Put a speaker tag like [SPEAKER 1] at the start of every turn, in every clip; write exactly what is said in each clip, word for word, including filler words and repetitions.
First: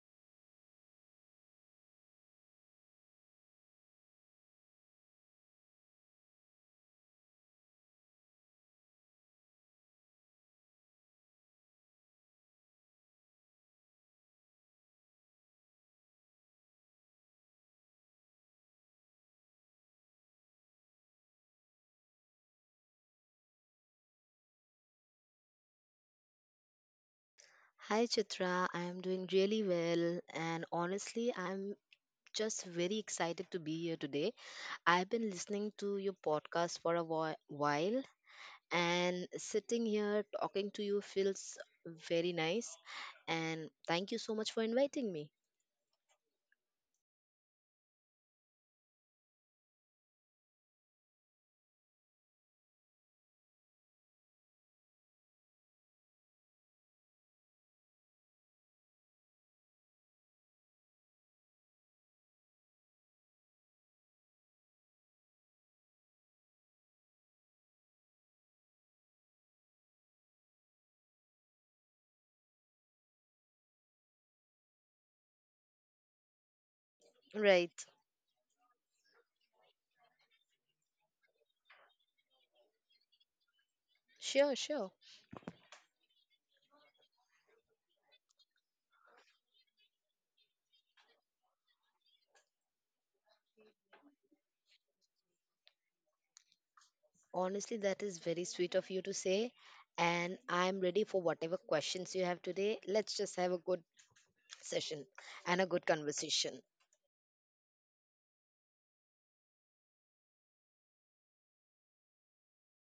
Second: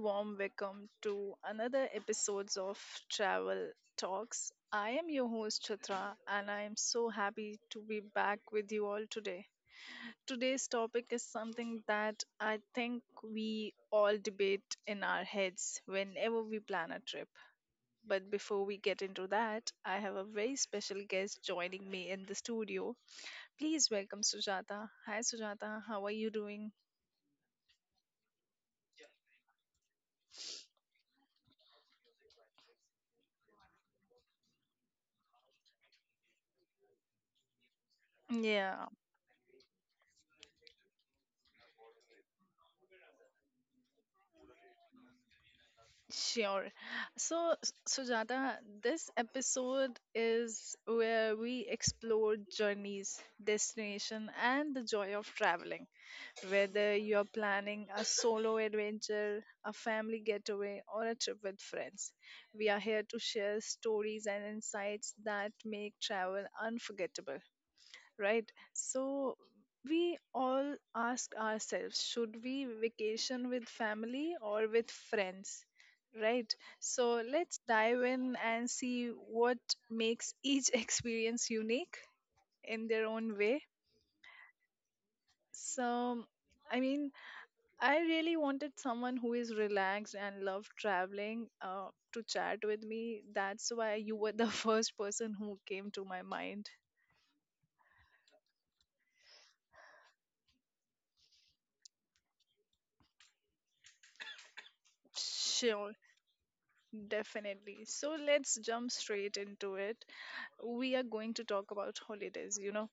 [SPEAKER 1] warm welcome to another episodes of Travel Talks. I am your host Chitra and I am so happy to be back with you all today. Today's topic is something that I think we all debate in our heads whenever we plan a trip. But before we get into that, I have a very special guest joining me in the studio. Please welcome Sujata. Hi Sujata, how are you doing?
[SPEAKER 2] Hi Chitra, I am doing really well and honestly I'm just very excited to be here today. I've been listening to your podcast for a whi- while
[SPEAKER 1] Yeah.
[SPEAKER 2] and sitting here talking to you feels very nice and thank you so much for inviting me.
[SPEAKER 1] Sure. So, S- Sujata, this episode is where we explore journeys, destination, and the joy of traveling. Whether you're planning a solo adventure, a family getaway, or a trip with friends, we are here to share stories and insights that make travel unforgettable, right? So we all ask ourselves, should we vacation with family or with friends? Right. So let's
[SPEAKER 2] Right.
[SPEAKER 1] dive in and see what makes each experience unique in their own way.
[SPEAKER 2] Sure, sure.
[SPEAKER 1] So, I mean, I really wanted someone who is relaxed and love traveling uh, to chat with me. That's why you were the first person who came to my mind.
[SPEAKER 2] Honestly, that is very sweet of you to say and I'm ready for whatever questions you have today. Let's just have a good session and a good
[SPEAKER 1] Sure.
[SPEAKER 2] conversation.
[SPEAKER 1] Definitely. So let's jump straight into it. We are going to talk about holidays. You know,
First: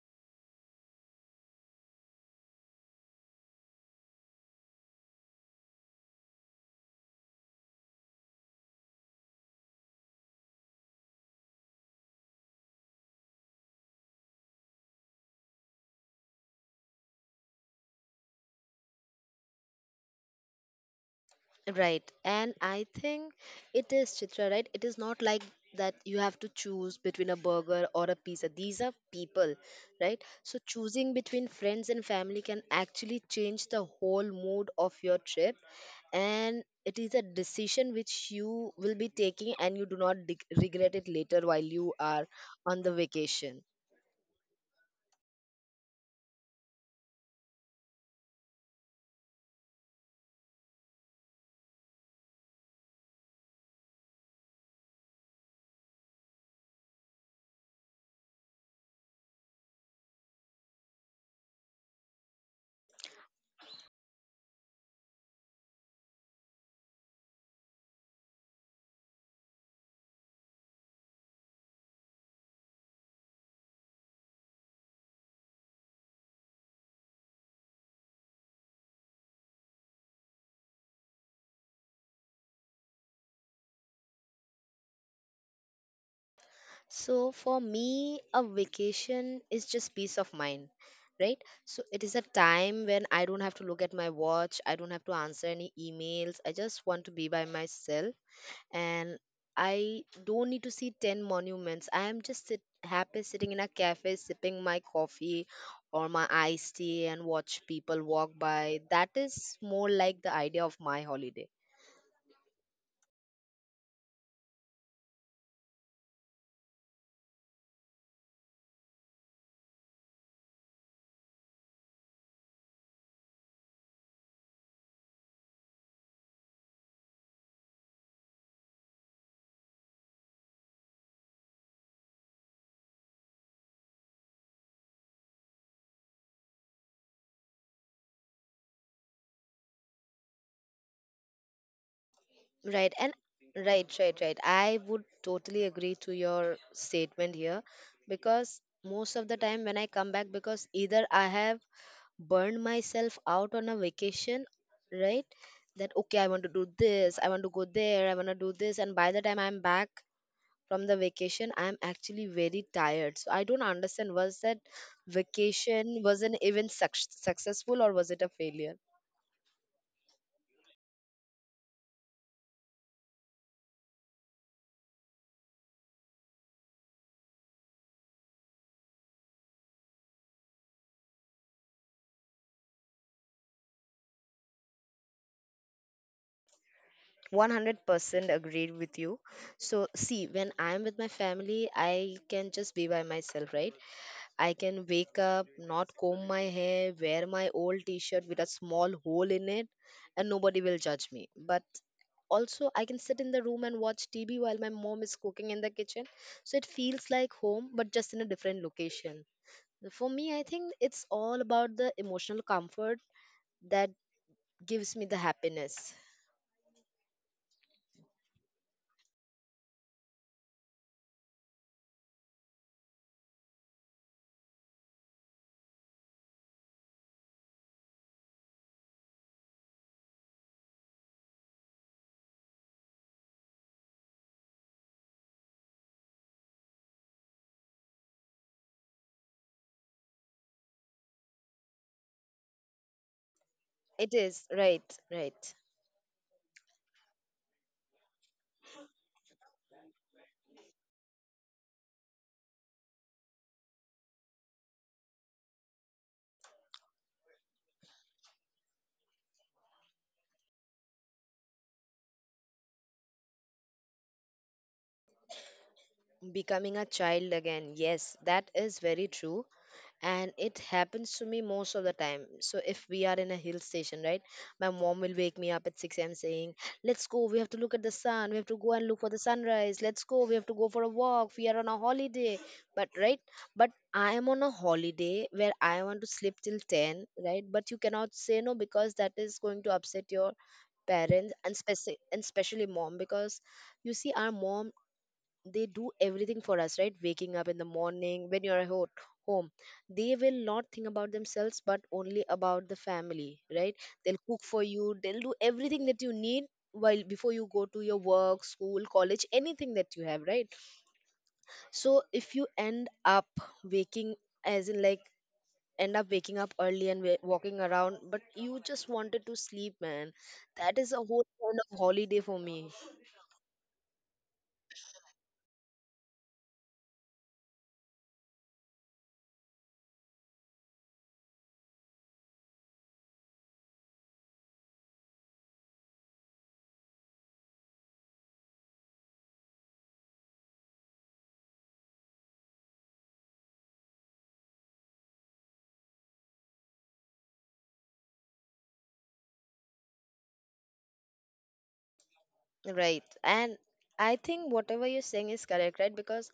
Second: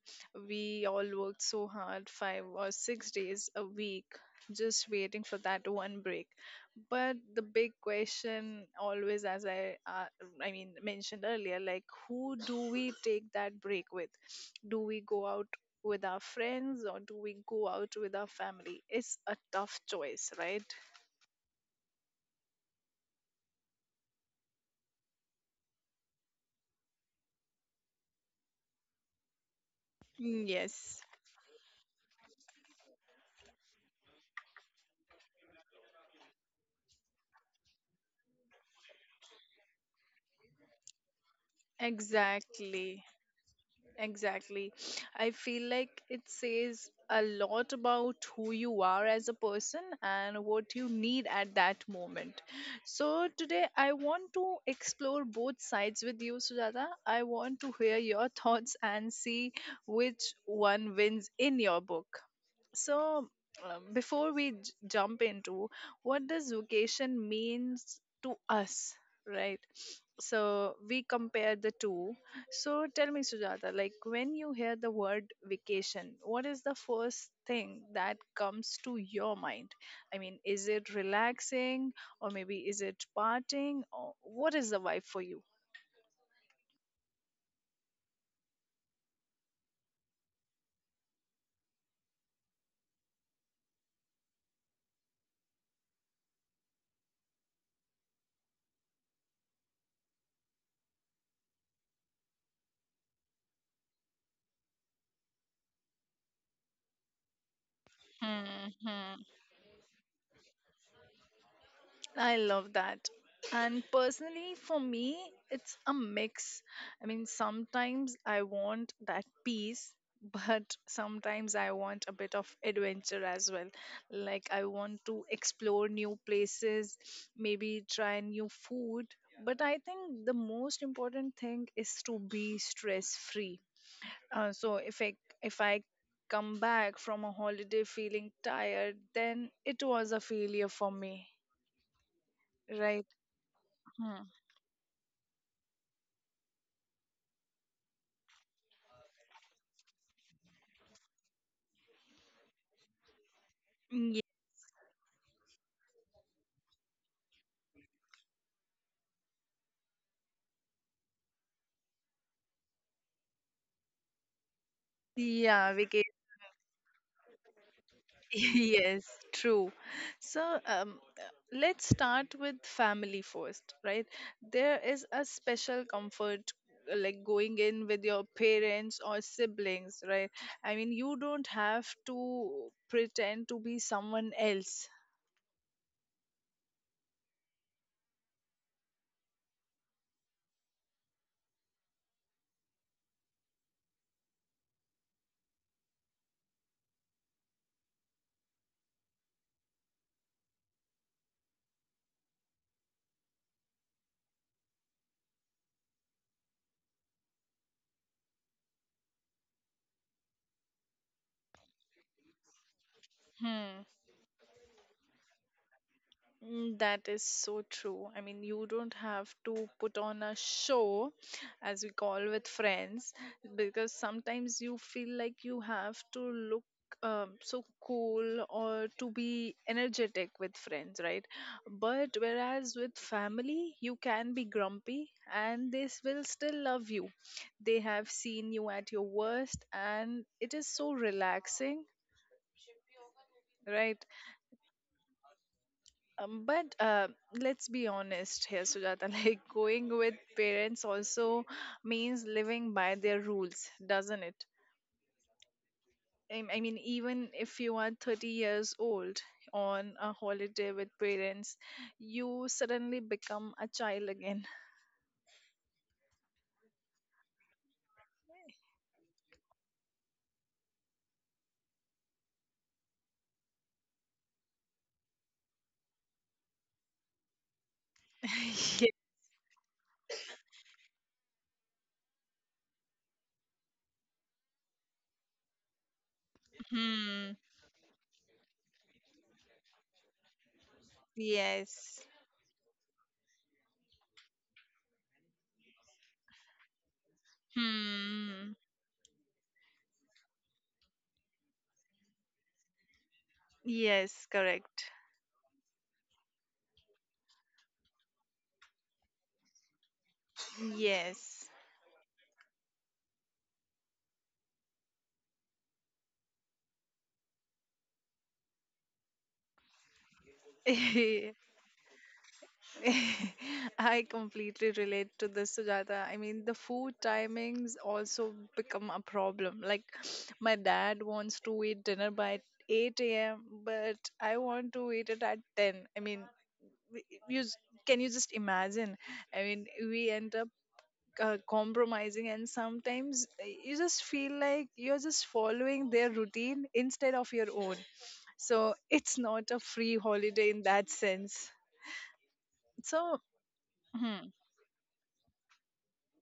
[SPEAKER 1] we all worked so hard, five or six days a week, just waiting for that one break. But the big question, always, as I, uh, I mean, mentioned earlier, like who do we take that break with? Do we go out with our friends or do we go out with our family? It's a tough choice, right?
[SPEAKER 2] Right. And I think it is, Chitra, right? It is not like that you have to choose between a burger or a pizza. These are people, right? So
[SPEAKER 1] Yes,
[SPEAKER 2] choosing between friends and family can actually change the whole mood of your trip. And it is a decision which you will be taking and you do not dig- regret it later while you are on the
[SPEAKER 1] exactly.
[SPEAKER 2] vacation.
[SPEAKER 1] Exactly. I feel like it says a lot about who you are as a person and what you need at that moment. So, today I want to explore both sides with you, Sujata. I want to hear your thoughts and see which one wins in your book. So, um, before we j- jump into what does vocation means to us, right? So, we compare the two. So tell me, Sujata, like when you hear the word vacation, what is the first thing that comes to your mind? I mean, is it relaxing or maybe is it partying, or what is the vibe for you?
[SPEAKER 2] So for me, a vacation is just peace of mind, right? So it is a time when I don't have to look at my watch, I don't have to answer any emails. I just want to be by myself and I don't need to see ten monuments. I am just sit- happy sitting in a cafe sipping my coffee or my iced tea and watch people walk
[SPEAKER 1] Hmm.
[SPEAKER 2] by. That
[SPEAKER 1] Hmm.
[SPEAKER 2] is more like the idea of my holiday.
[SPEAKER 1] I love that. And personally, for me, it's a mix. I mean, sometimes I want that peace, but sometimes I want a bit of adventure as well. Like, I want to explore new places, maybe try new food. But I think the most important thing is to be stress free. Uh, so, if I, if I come back from a holiday feeling tired, then it was a failure for me,
[SPEAKER 2] Right. And
[SPEAKER 1] right?
[SPEAKER 2] right, right,
[SPEAKER 1] Hmm.
[SPEAKER 2] right, I would totally agree to your statement here because most of the time when I come back, because either I have burned myself out on a
[SPEAKER 1] Ye-
[SPEAKER 2] vacation, right? That okay, I want to do this, I want to go there, I want to do this, and by the time I'm back from the vacation, I'm actually very tired. So I don't understand, was that
[SPEAKER 1] Yeah, we
[SPEAKER 2] vacation wasn't even suc successful, or was it a failure?
[SPEAKER 1] Yes, true. So, um, uh, let's start with family first, right? There is a special comfort, uh, like going in with your parents or siblings, right? I mean, you don't have to pretend to be someone else.
[SPEAKER 2] one hundred percent agreed with you. So, see, when I'm with my family, I can just be by myself, right? I can wake up, not comb my hair, wear my old t shirt with a small hole in it, and nobody will judge me. But also, I can sit in the room and watch T V while my mom is cooking in the kitchen. So, it feels like home, but just in a different location. For me, I think it's all about the emotional comfort that
[SPEAKER 1] Hmm.
[SPEAKER 2] gives me the happiness.
[SPEAKER 1] Mm, that is so true. I mean, you don't have to put on a show, as we call with friends, because sometimes you feel like you have to look, um, so cool, or to be energetic with friends, right? But whereas with family, you can be grumpy and they s- will still love you. They have seen you at your worst, and it is so relaxing.
[SPEAKER 2] It
[SPEAKER 1] Right.
[SPEAKER 2] is, right, right.
[SPEAKER 1] Um, but uh, let's be honest here, Sujata. Like going with parents also means living by their rules, doesn't it? I I mean, even if you are thirty years old on a holiday with parents, you suddenly become a child again.
[SPEAKER 2] Becoming a child again. Yes, that is very true. And it happens to me most of the time. So if we are in a hill station, right? My mom will wake me up at six a m saying, let's go, we have to look at the sun, we have to go and look
[SPEAKER 1] Ye-
[SPEAKER 2] for the sunrise, let's go, we have to go for a walk, we are on a holiday. But right? But I am on a holiday where I want to sleep till ten, right?
[SPEAKER 1] Hmm.
[SPEAKER 2] But you cannot say no because that is going to upset your parents, and speci-
[SPEAKER 1] Yes.
[SPEAKER 2] and especially mom, because you see our mom, they do everything for us, right? Waking up in the morning when you're
[SPEAKER 1] Hmm.
[SPEAKER 2] at ho- home, they will not think about themselves but only about the family, right? They'll
[SPEAKER 1] Yes,
[SPEAKER 2] cook for you,
[SPEAKER 1] correct.
[SPEAKER 2] they'll do everything that you need while before you go to your work, school, college, anything that you have, right?
[SPEAKER 1] Yes.
[SPEAKER 2] So if you end up waking as in like end up waking up early and wa- walking around, but you just wanted to sleep, man, that is a whole kind of holiday for me.
[SPEAKER 1] I completely relate to this, Sujata. I mean, the food timings also become a problem. Like, my dad wants to eat dinner by eight a m, but I want to eat it at ten. I mean, w- you s- can you just imagine? I mean, we end up uh, compromising, and sometimes uh, you just feel like you're just following their routine instead of your own. So, it's not a free holiday in that sense.
[SPEAKER 2] Right.
[SPEAKER 1] So,
[SPEAKER 2] And I
[SPEAKER 1] hmm.
[SPEAKER 2] think whatever you're saying is correct, right? Because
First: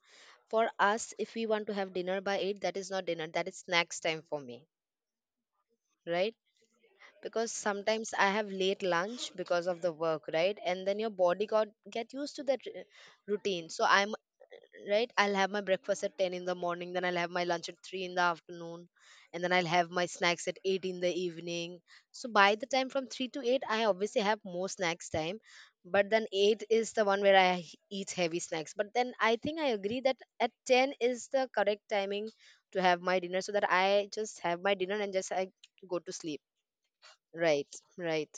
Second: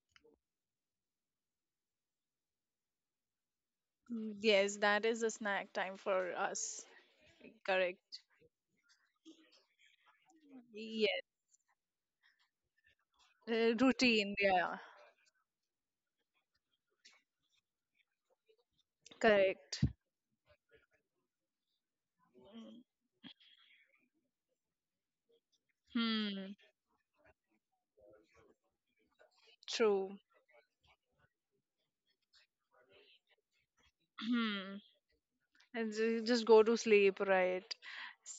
[SPEAKER 2] for us, if we want to have dinner by eight, that is not dinner, that is snacks time
[SPEAKER 1] Mm,
[SPEAKER 2] for me,
[SPEAKER 1] yes, that is a snack time for
[SPEAKER 2] right?
[SPEAKER 1] us.
[SPEAKER 2] Because sometimes
[SPEAKER 1] Correct.
[SPEAKER 2] I have late lunch because of the work, right? And then your
[SPEAKER 1] Yes.
[SPEAKER 2] body got get used to that r- routine.
[SPEAKER 1] Uh,
[SPEAKER 2] So I
[SPEAKER 1] routine, yeah.
[SPEAKER 2] Right, I'll have my breakfast at ten in the morning, then I'll have my lunch at three in the afternoon, and then I'll
[SPEAKER 1] Correct.
[SPEAKER 2] have my snacks at eight in the evening. So by the time from three to eight I obviously have more snacks time, but then
[SPEAKER 1] Hmm.
[SPEAKER 2] eight is the one where I h- eat heavy snacks. But then I think I agree that
[SPEAKER 1] True.
[SPEAKER 2] at ten is the correct timing to have my dinner, so that I just have my
[SPEAKER 1] Hmm.
[SPEAKER 2] dinner and just I
[SPEAKER 1] And
[SPEAKER 2] go to
[SPEAKER 1] ju-
[SPEAKER 2] sleep,
[SPEAKER 1] just go to sleep,
[SPEAKER 2] right?
[SPEAKER 1] right?
[SPEAKER 2] Right.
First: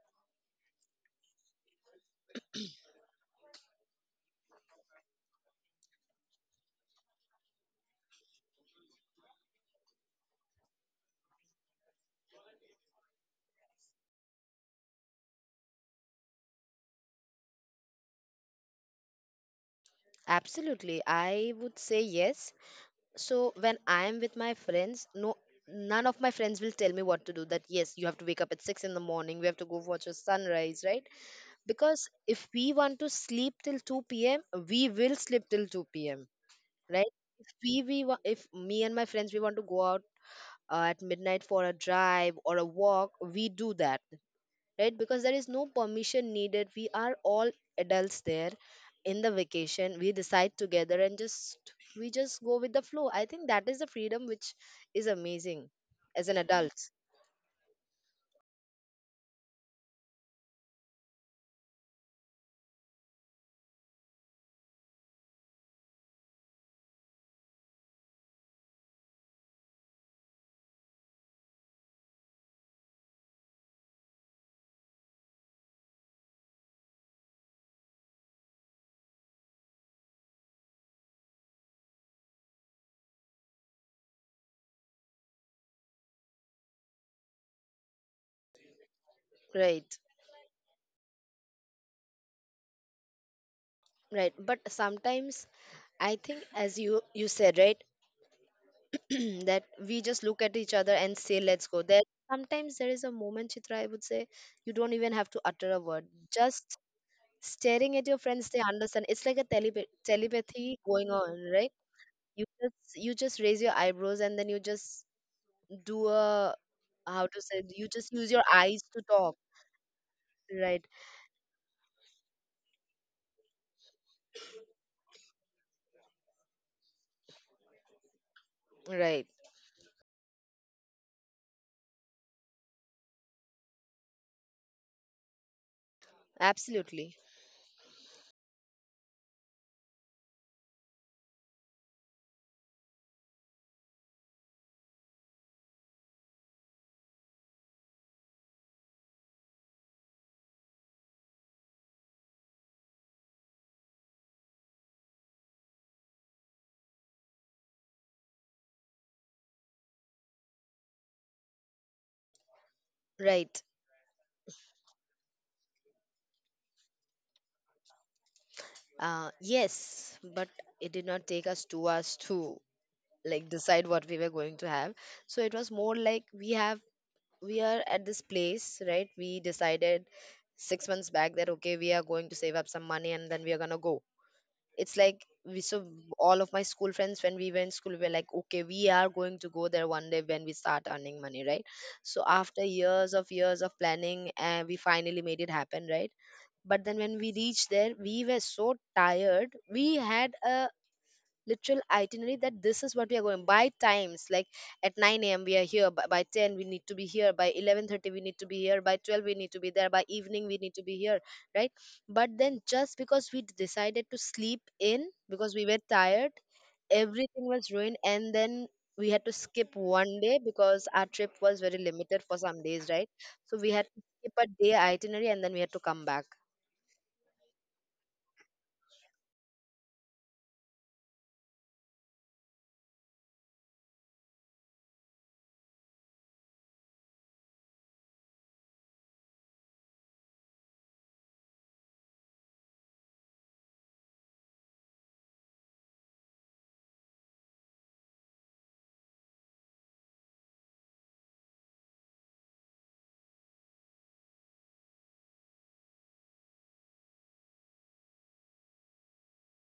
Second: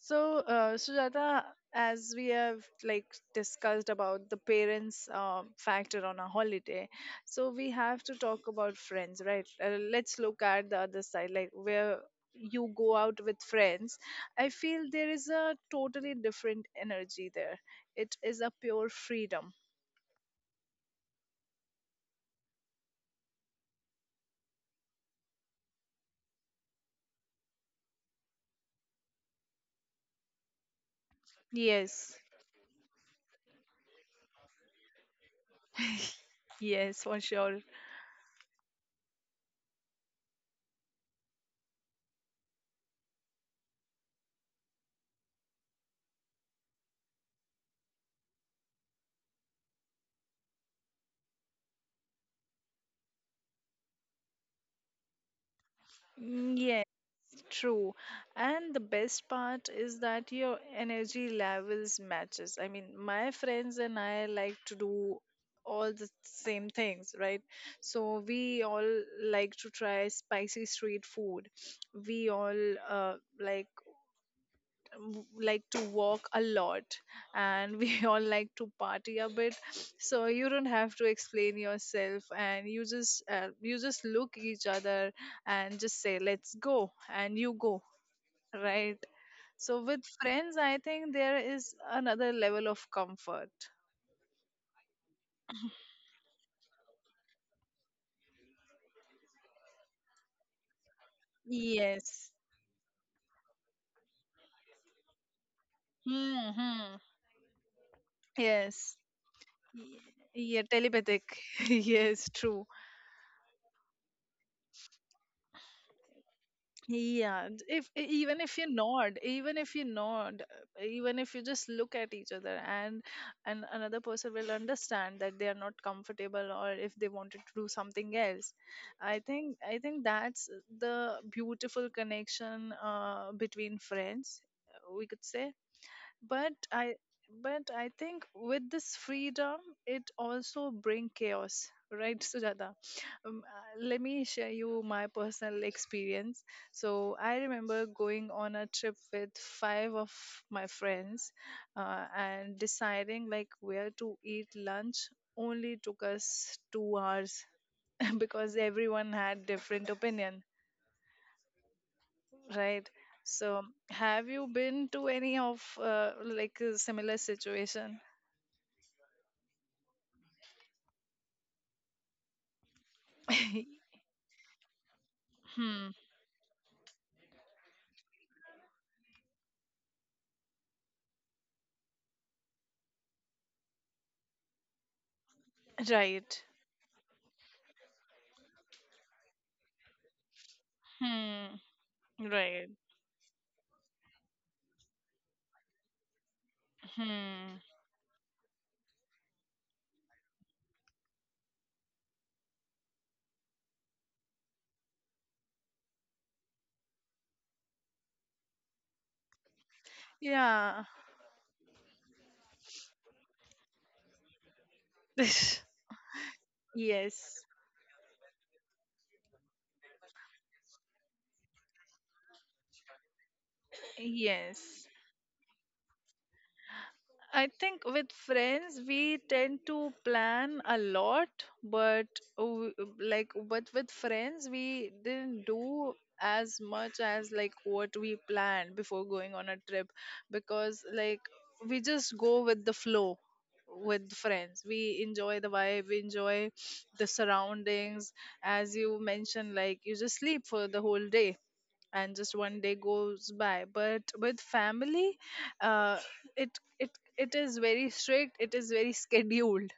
[SPEAKER 1] So, uh, Sujata, as we have like discussed about the parents uh, factor on a holiday, so we have to talk about friends, right? Uh, let's look at the other side, like where you go out with friends. I feel there is a totally different energy there. It is a pure freedom.
[SPEAKER 2] Absolutely, I would say yes. So when I am with my friends, no none of my friends will tell me what to do, that yes, you have to wake up at six in the morning, we have to go watch a sunrise, right? Because
[SPEAKER 1] Yes.
[SPEAKER 2] if we want to sleep till two p.m., we will sleep till two p.m.,
[SPEAKER 1] Yes,
[SPEAKER 2] right?
[SPEAKER 1] for
[SPEAKER 2] if
[SPEAKER 1] sure.
[SPEAKER 2] we, we wa- if me and my friends, we want to go out uh, at midnight for a drive or a walk, we do that, right? Because there is no permission needed, we are all adults there. In the vacation, we decide together and just we just go with the flow. I think that is the freedom which is amazing as an
[SPEAKER 1] Mm, yeah.
[SPEAKER 2] adult.
[SPEAKER 1] True. And the best part is that your energy levels matches. I mean, my friends and I like to do all the same things, right? So we all like to try spicy street food. We all uh, like, w- like to walk a lot, and we all like to party a bit. So you don't have to explain yourself, and you just uh, you just look each other and just say let's go, and you go. Right. So
[SPEAKER 2] Right,
[SPEAKER 1] with friends, I think there is another level of comfort.
[SPEAKER 2] right. But sometimes, I think as you you said, right, that we just look at each other and say let's go there.
[SPEAKER 1] Yes.
[SPEAKER 2] Sometimes there is a moment, Chitra, I would say, you don't even have to utter a word,
[SPEAKER 1] Hmm.
[SPEAKER 2] just
[SPEAKER 1] Hmm.
[SPEAKER 2] staring at your friends, they
[SPEAKER 1] Yes.
[SPEAKER 2] understand, it's like a telepa-
[SPEAKER 1] Ye- Yeah.
[SPEAKER 2] telepathy going
[SPEAKER 1] Telepathic.
[SPEAKER 2] on, right?
[SPEAKER 1] Yes.
[SPEAKER 2] you
[SPEAKER 1] True.
[SPEAKER 2] just you just raise your eyebrows, and then you just do a, how to
[SPEAKER 1] Yeah, and
[SPEAKER 2] say,
[SPEAKER 1] if
[SPEAKER 2] you
[SPEAKER 1] e-
[SPEAKER 2] just use
[SPEAKER 1] even
[SPEAKER 2] your
[SPEAKER 1] if you
[SPEAKER 2] eyes to
[SPEAKER 1] nod,
[SPEAKER 2] talk,
[SPEAKER 1] even if you nod, uh,
[SPEAKER 2] right?
[SPEAKER 1] even if you just look at each other, and and another person will understand that they are not comfortable, or if they wanted to do something else. I
[SPEAKER 2] Right.
[SPEAKER 1] think I think that's the beautiful connection, uh, between friends, uh, we could say. But i
[SPEAKER 2] Absolutely
[SPEAKER 1] but i think with this freedom, it also bring chaos, right, Sujata? Um, uh, let me share you my personal experience. So I remember going on a trip with five of my friends, uh, and deciding like where to eat lunch only took us two hours because everyone had different opinion. Right. So,
[SPEAKER 2] right.
[SPEAKER 1] have you been to any of, uh, like, a similar situation?
[SPEAKER 2] Uh, yes, but it did not take us two hours to like
[SPEAKER 1] Hmm.
[SPEAKER 2] decide what we were going to have. So it was more like we have we are at this place, right? We decided six months back that okay, we are going to save up some money and then we are gonna go. It's like we, so
[SPEAKER 1] Right.
[SPEAKER 2] all of my school friends, when we were in school, we were like okay, we are going to go there one day when we start earning money,
[SPEAKER 1] Hmm.
[SPEAKER 2] right? So
[SPEAKER 1] Right.
[SPEAKER 2] after years of years of planning, and we finally made it happen, right? But then when we
[SPEAKER 1] Hmm.
[SPEAKER 2] reached there, we were so tired. We had a literal itinerary, that this is what we are going by times, like at nine a.m. we are here, by, by ten we need to be here, by eleven thirty we need to be here, by twelve we need to be there, by evening we need
[SPEAKER 1] Yeah.
[SPEAKER 2] to be here, right? But then just because we decided to sleep in because we were tired,
[SPEAKER 1] Yes.
[SPEAKER 2] everything was ruined. And then we had to skip one day because our trip was very limited for some days, right? So we had to skip a day
[SPEAKER 1] Yes.
[SPEAKER 2] itinerary, and then we had to come back,
[SPEAKER 1] I think with friends we tend to plan a lot, but w- like, but with friends we didn't do as much as like what we planned before going on a trip, because like we just go with the flow. With friends we enjoy the vibe, we enjoy the surroundings. As you mentioned, like you just sleep for the whole day, and just one day goes by. But with family, uh, it it it is very strict, it is very scheduled,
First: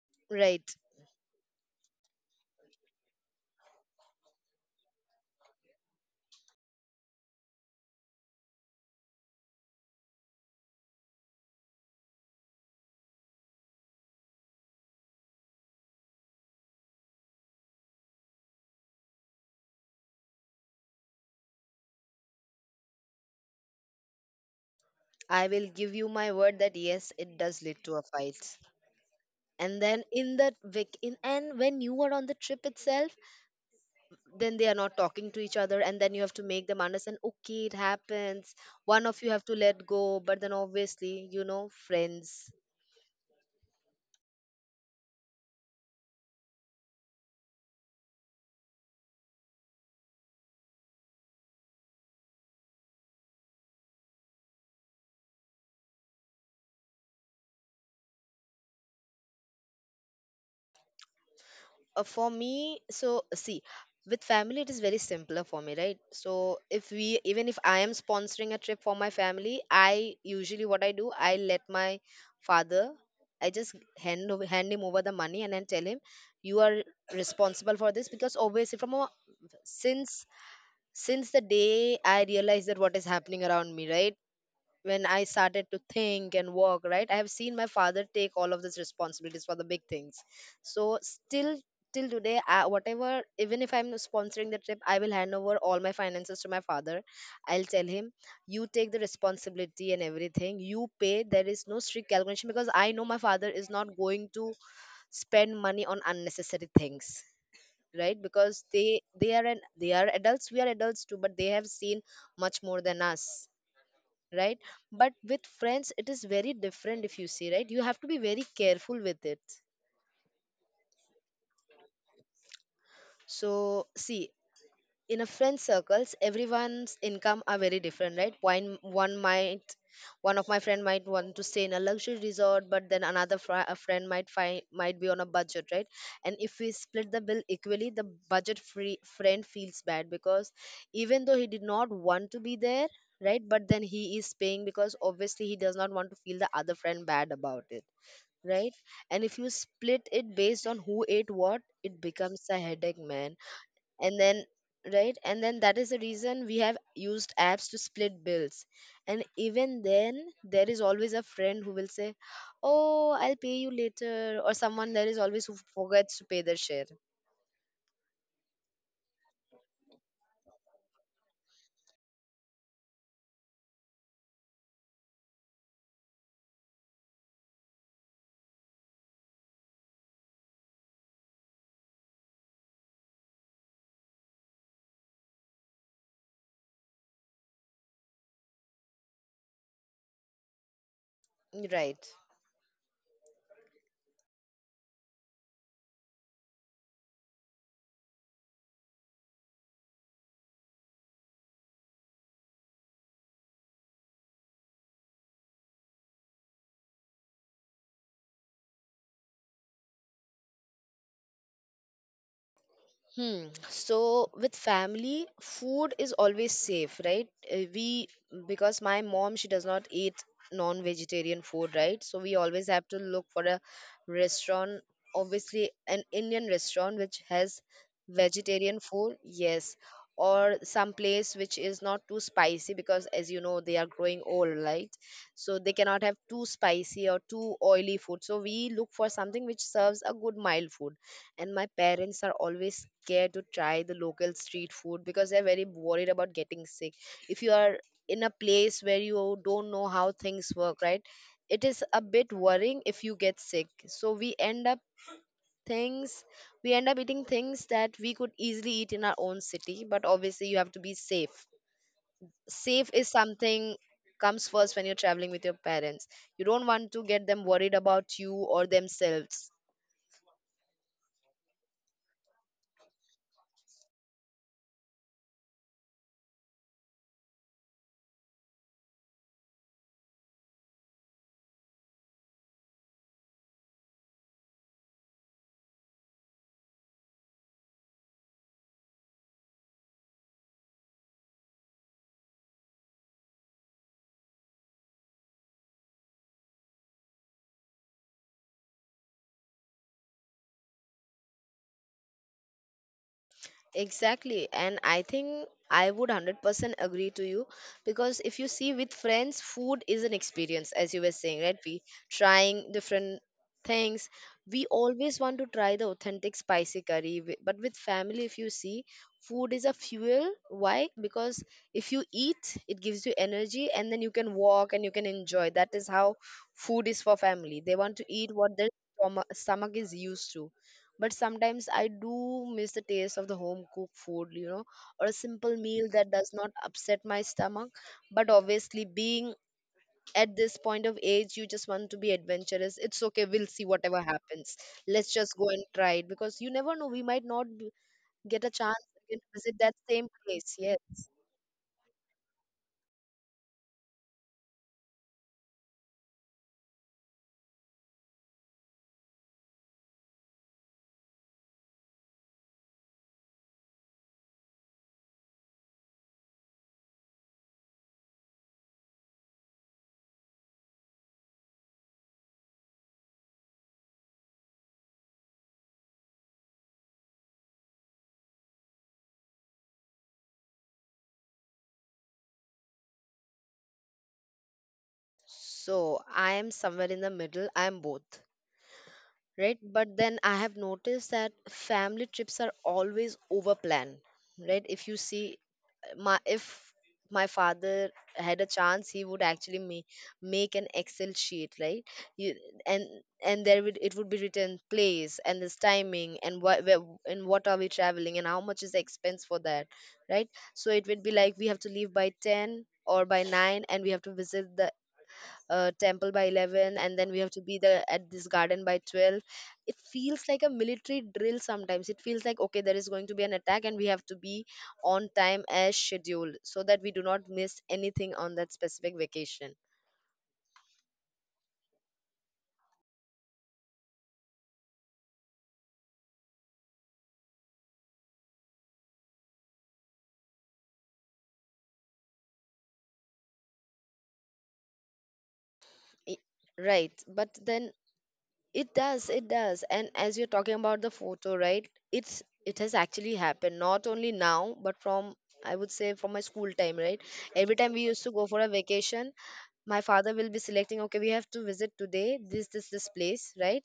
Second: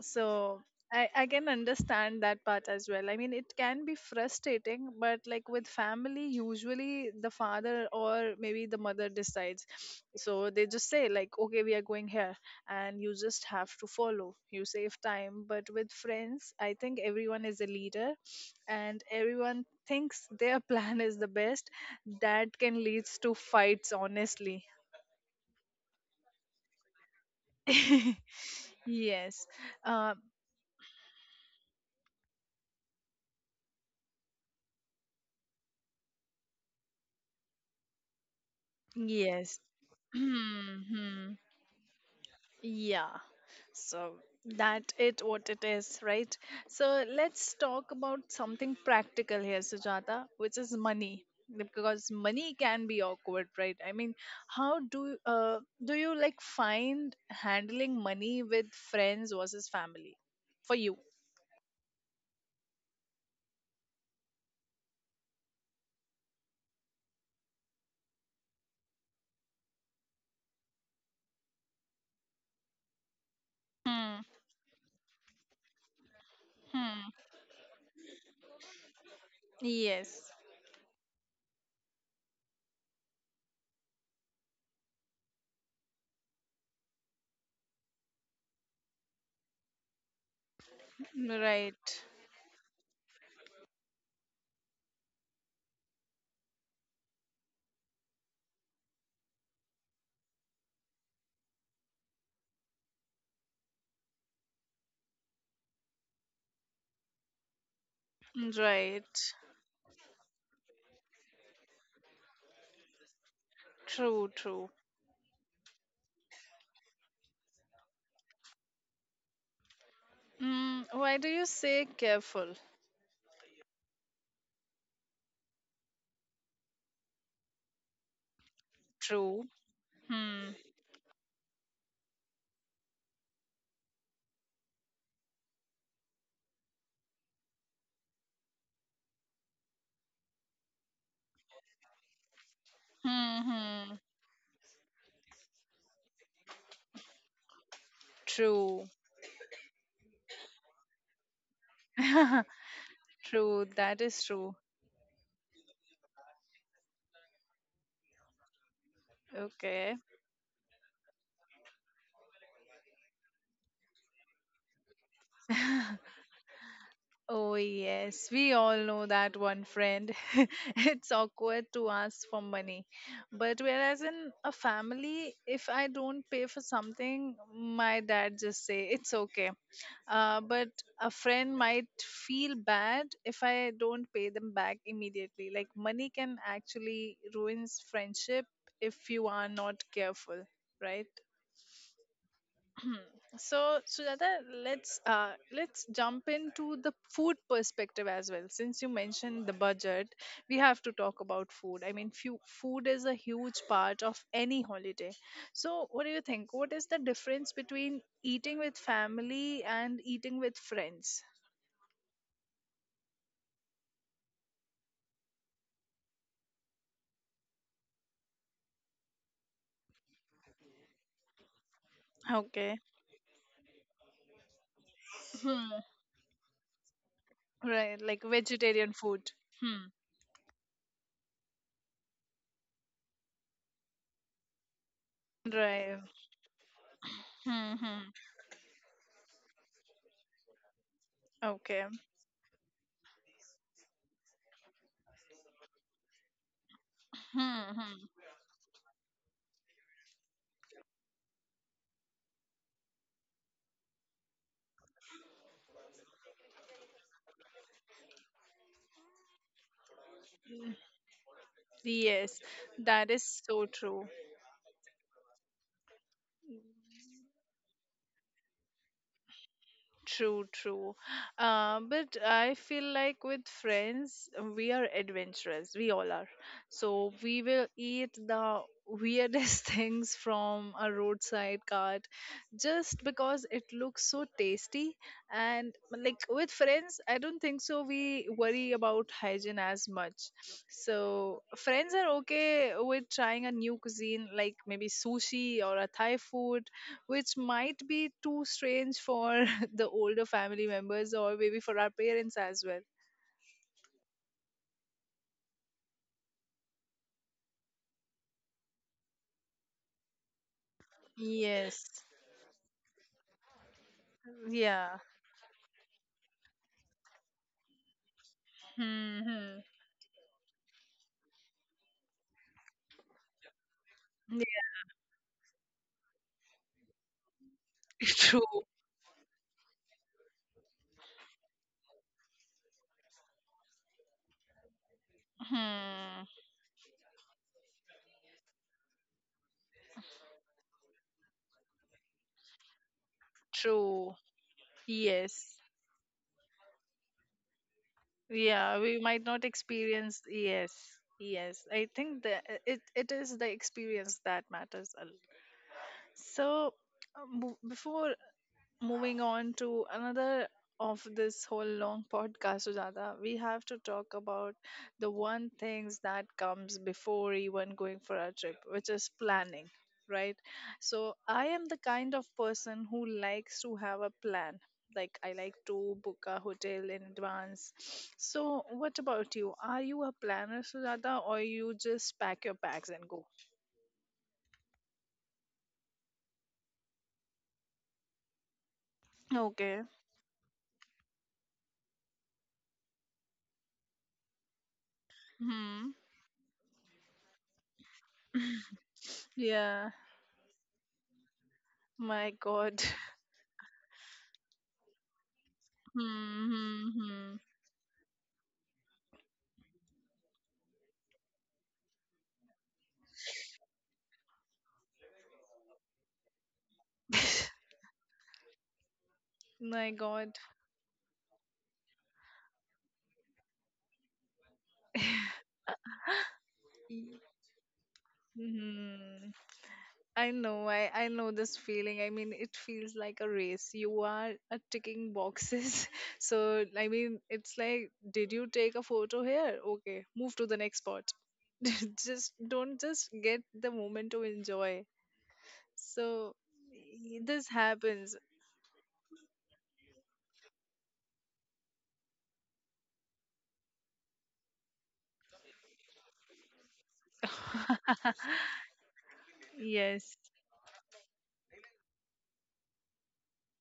[SPEAKER 1] so
[SPEAKER 2] right?
[SPEAKER 1] I, I can understand that part as well. I mean, it can be frustrating, but like with family, usually the father or maybe the mother decides. So they just say, like, okay, we are going here, and you just have to follow. You save time. But with friends, I think everyone is a leader and everyone thinks their plan is the best. That can leads to fights, honestly.
[SPEAKER 2] I will give you my word that yes, it does lead to a fight.
[SPEAKER 1] Yes.
[SPEAKER 2] And then
[SPEAKER 1] Uh,
[SPEAKER 2] in that week, in and when you are on the trip itself, then they are not talking to each other, and then you have to make them understand, okay, it happens, one of you have to
[SPEAKER 1] yes.
[SPEAKER 2] let go. But then obviously,
[SPEAKER 1] Hmm.
[SPEAKER 2] you know, friends.
[SPEAKER 1] Yeah, so that it what it is, right? So let's talk about something practical here, Sujata, which is money, because money can be awkward, right? I mean, how do uh do you like find handling money with friends versus family for you?
[SPEAKER 2] Uh, for me, so see, with family it is very simpler for me, right? So if we, even if I am sponsoring a trip for my family, I usually, what I do, I let my father, I just
[SPEAKER 1] Hmm.
[SPEAKER 2] hand over hand him over the money and then tell him you are
[SPEAKER 1] Hmm.
[SPEAKER 2] responsible for this. Because obviously from a, since
[SPEAKER 1] Yes.
[SPEAKER 2] since the day I realized that what is happening around me, right, when I started to think and walk, right, I have seen my father take all of these responsibilities for the big things. So still
[SPEAKER 1] Right.
[SPEAKER 2] till today, I, whatever, even if I'm sponsoring the trip, I will hand over all my finances to my father. I'll tell him you take the responsibility and everything, you pay, there is no strict calculation, because I know my father is not going to spend money on unnecessary things, right? Because they
[SPEAKER 1] Right.
[SPEAKER 2] they are an they are adults, we are adults too, but they have seen much more than us,
[SPEAKER 1] True.
[SPEAKER 2] right?
[SPEAKER 1] True.
[SPEAKER 2] But with friends it is very different, if you see, right, you have to be very careful with it.
[SPEAKER 1] Mm, why do you say careful?
[SPEAKER 2] So see, in a friend circles, everyone's income are very different, right? One one
[SPEAKER 1] True.
[SPEAKER 2] might one of
[SPEAKER 1] Hmm.
[SPEAKER 2] my friend might want to stay in a luxury resort, but then another fri- a friend might find might be on a budget, right? And if we split the bill equally, the budget free friend feels bad, because even though he did not want to be there,
[SPEAKER 1] Hmm.
[SPEAKER 2] right, but then
[SPEAKER 1] Hmm.
[SPEAKER 2] he is paying because obviously he does not want to feel the other friend bad about it, right?
[SPEAKER 1] True.
[SPEAKER 2] And if you split it based on who ate what, it becomes a headache, man.
[SPEAKER 1] True. That
[SPEAKER 2] And
[SPEAKER 1] is
[SPEAKER 2] then,
[SPEAKER 1] true.
[SPEAKER 2] right, and then that is the reason we have used apps to split bills, and even
[SPEAKER 1] Okay.
[SPEAKER 2] then there is always a friend who will say, oh, I'll pay you later, or someone, there is always who forgets to pay their share,
[SPEAKER 1] Oh, yes. We all know that one friend. It's awkward to ask for money. But whereas in a family, if I don't pay for something, my dad just say it's okay. Uh, but a friend might feel bad if I don't pay them back immediately. Like, money can actually ruins friendship if you are not careful, right?
[SPEAKER 2] right.
[SPEAKER 1] So, Sujata, let's uh, let's jump into the food perspective as well. Since you mentioned the budget, we have to talk about food. I mean, few, food is a huge part of any holiday. So, what do you think? What is the difference between eating with family and eating with friends?
[SPEAKER 2] Hmm. So with family, food is always safe, right? Uh, We, because my mom, she does not eat non-vegetarian food, right? So we always
[SPEAKER 1] Okay.
[SPEAKER 2] have to look for a restaurant, obviously
[SPEAKER 1] Hmm.
[SPEAKER 2] an Indian restaurant which has
[SPEAKER 1] Right, like
[SPEAKER 2] vegetarian
[SPEAKER 1] vegetarian
[SPEAKER 2] food,
[SPEAKER 1] food.
[SPEAKER 2] yes,
[SPEAKER 1] Hmm.
[SPEAKER 2] or some place which is not too spicy because, as you know, they are growing old, right? So they cannot have
[SPEAKER 1] Right.
[SPEAKER 2] too spicy or too
[SPEAKER 1] Hmm.
[SPEAKER 2] oily
[SPEAKER 1] Hmm.
[SPEAKER 2] food. So we look for something which serves a good mild food, and my
[SPEAKER 1] Okay.
[SPEAKER 2] parents are always scared to try the local street food because they're very worried about getting sick. If you
[SPEAKER 1] Hmm.
[SPEAKER 2] are
[SPEAKER 1] Hmm.
[SPEAKER 2] in a place where you don't know how things work, right, it is a bit worrying if you get sick. So we end up, things we end up eating things that we could easily eat in our own city, but obviously you have to be safe.
[SPEAKER 1] Yes,
[SPEAKER 2] Safe is
[SPEAKER 1] that is so
[SPEAKER 2] something
[SPEAKER 1] true.
[SPEAKER 2] comes first when you're traveling with your parents. You don't want to get them worried about you or themselves.
[SPEAKER 1] True, true. Uh, but I feel like with friends, we are adventurous. We all are. So we will eat the weirdest things from a roadside cart just because it looks so tasty. And like with friends, I don't think so. We worry about hygiene as much. So friends are okay with trying a new cuisine, like maybe sushi or a Thai food, which might be too strange for the older family members or maybe for our parents as well.
[SPEAKER 2] Exactly. And I think I would one hundred percent agree to you, because if you see, with friends, food is an experience, as you were saying, right? We
[SPEAKER 1] Yes.
[SPEAKER 2] Trying different things. We
[SPEAKER 1] Yeah.
[SPEAKER 2] always want to try the authentic spicy curry. wi- But with family, if you see, food
[SPEAKER 1] Hmm.
[SPEAKER 2] is a fuel. Why? Because if you eat, it gives you energy and then you can
[SPEAKER 1] Yeah.
[SPEAKER 2] walk and you can enjoy. That is how food is for family. They want to eat what
[SPEAKER 1] True.
[SPEAKER 2] their stomach, stomach is used to, but sometimes I do miss the taste of the home cooked food, you know, or a simple meal that
[SPEAKER 1] Hmm.
[SPEAKER 2] does not upset my stomach. But obviously, being at this point of age, you just want to be adventurous. It's okay, we'll see whatever
[SPEAKER 1] True.
[SPEAKER 2] happens. Let's just go
[SPEAKER 1] Yes.
[SPEAKER 2] and try it, because you never know, we might not b- get a
[SPEAKER 1] Yeah,
[SPEAKER 2] chance
[SPEAKER 1] we
[SPEAKER 2] again
[SPEAKER 1] might
[SPEAKER 2] to
[SPEAKER 1] not
[SPEAKER 2] visit that same
[SPEAKER 1] experience.
[SPEAKER 2] place,
[SPEAKER 1] Yes.
[SPEAKER 2] yes.
[SPEAKER 1] Yes. I think that it, it is the experience that matters a lot. So, um, b- before moving on to another of this whole long podcast, Sujata, we have to talk about the one things that comes before even going for a trip, which is planning, right? So I am the kind of person who likes to have a plan. Like I like to book a hotel in advance. So what about you? Are you a planner, Sujata, or you just pack your bags and go?
[SPEAKER 2] So I am somewhere in the middle. I am both, right?
[SPEAKER 1] Okay.
[SPEAKER 2] But then I have noticed that family trips are always over planned, right? If you see,
[SPEAKER 1] Hmm.
[SPEAKER 2] my if my father had a chance, he would actually make
[SPEAKER 1] Yeah.
[SPEAKER 2] make an excel sheet, right? You,
[SPEAKER 1] My
[SPEAKER 2] and
[SPEAKER 1] God.
[SPEAKER 2] and there would, it would be written, place and this timing and
[SPEAKER 1] Hmm.
[SPEAKER 2] what where,
[SPEAKER 1] hmm,
[SPEAKER 2] and
[SPEAKER 1] hmm.
[SPEAKER 2] what are we traveling and how much is the expense for that, right? So it would be like we have to leave by ten or by nine, and we have to visit the uh, temple by eleven, and then we have to be there at this garden by twelve. It
[SPEAKER 1] My
[SPEAKER 2] feels
[SPEAKER 1] God.
[SPEAKER 2] like a military drill. Sometimes it feels like, okay, there is going to be an attack and we have to be on time as scheduled so that we do not miss anything on that specific
[SPEAKER 1] Hmm.
[SPEAKER 2] vacation.
[SPEAKER 1] I know, I, I know this feeling. I mean, it feels like a race. You are uh, ticking boxes. So, I mean, it's like, did you take a photo here? Okay, move to the next spot. Just don't just get the moment to enjoy.
[SPEAKER 2] I-
[SPEAKER 1] So,
[SPEAKER 2] right,
[SPEAKER 1] y-
[SPEAKER 2] but
[SPEAKER 1] this
[SPEAKER 2] then,
[SPEAKER 1] happens.
[SPEAKER 2] it does, it does. And as you're talking about the photo, right, it's, it has actually happened not only now, but from, I would say, from my school time, right. Every time we used to go for a vacation, my father
[SPEAKER 1] Yes.
[SPEAKER 2] will be selecting, okay, we have to visit today this this this place, right.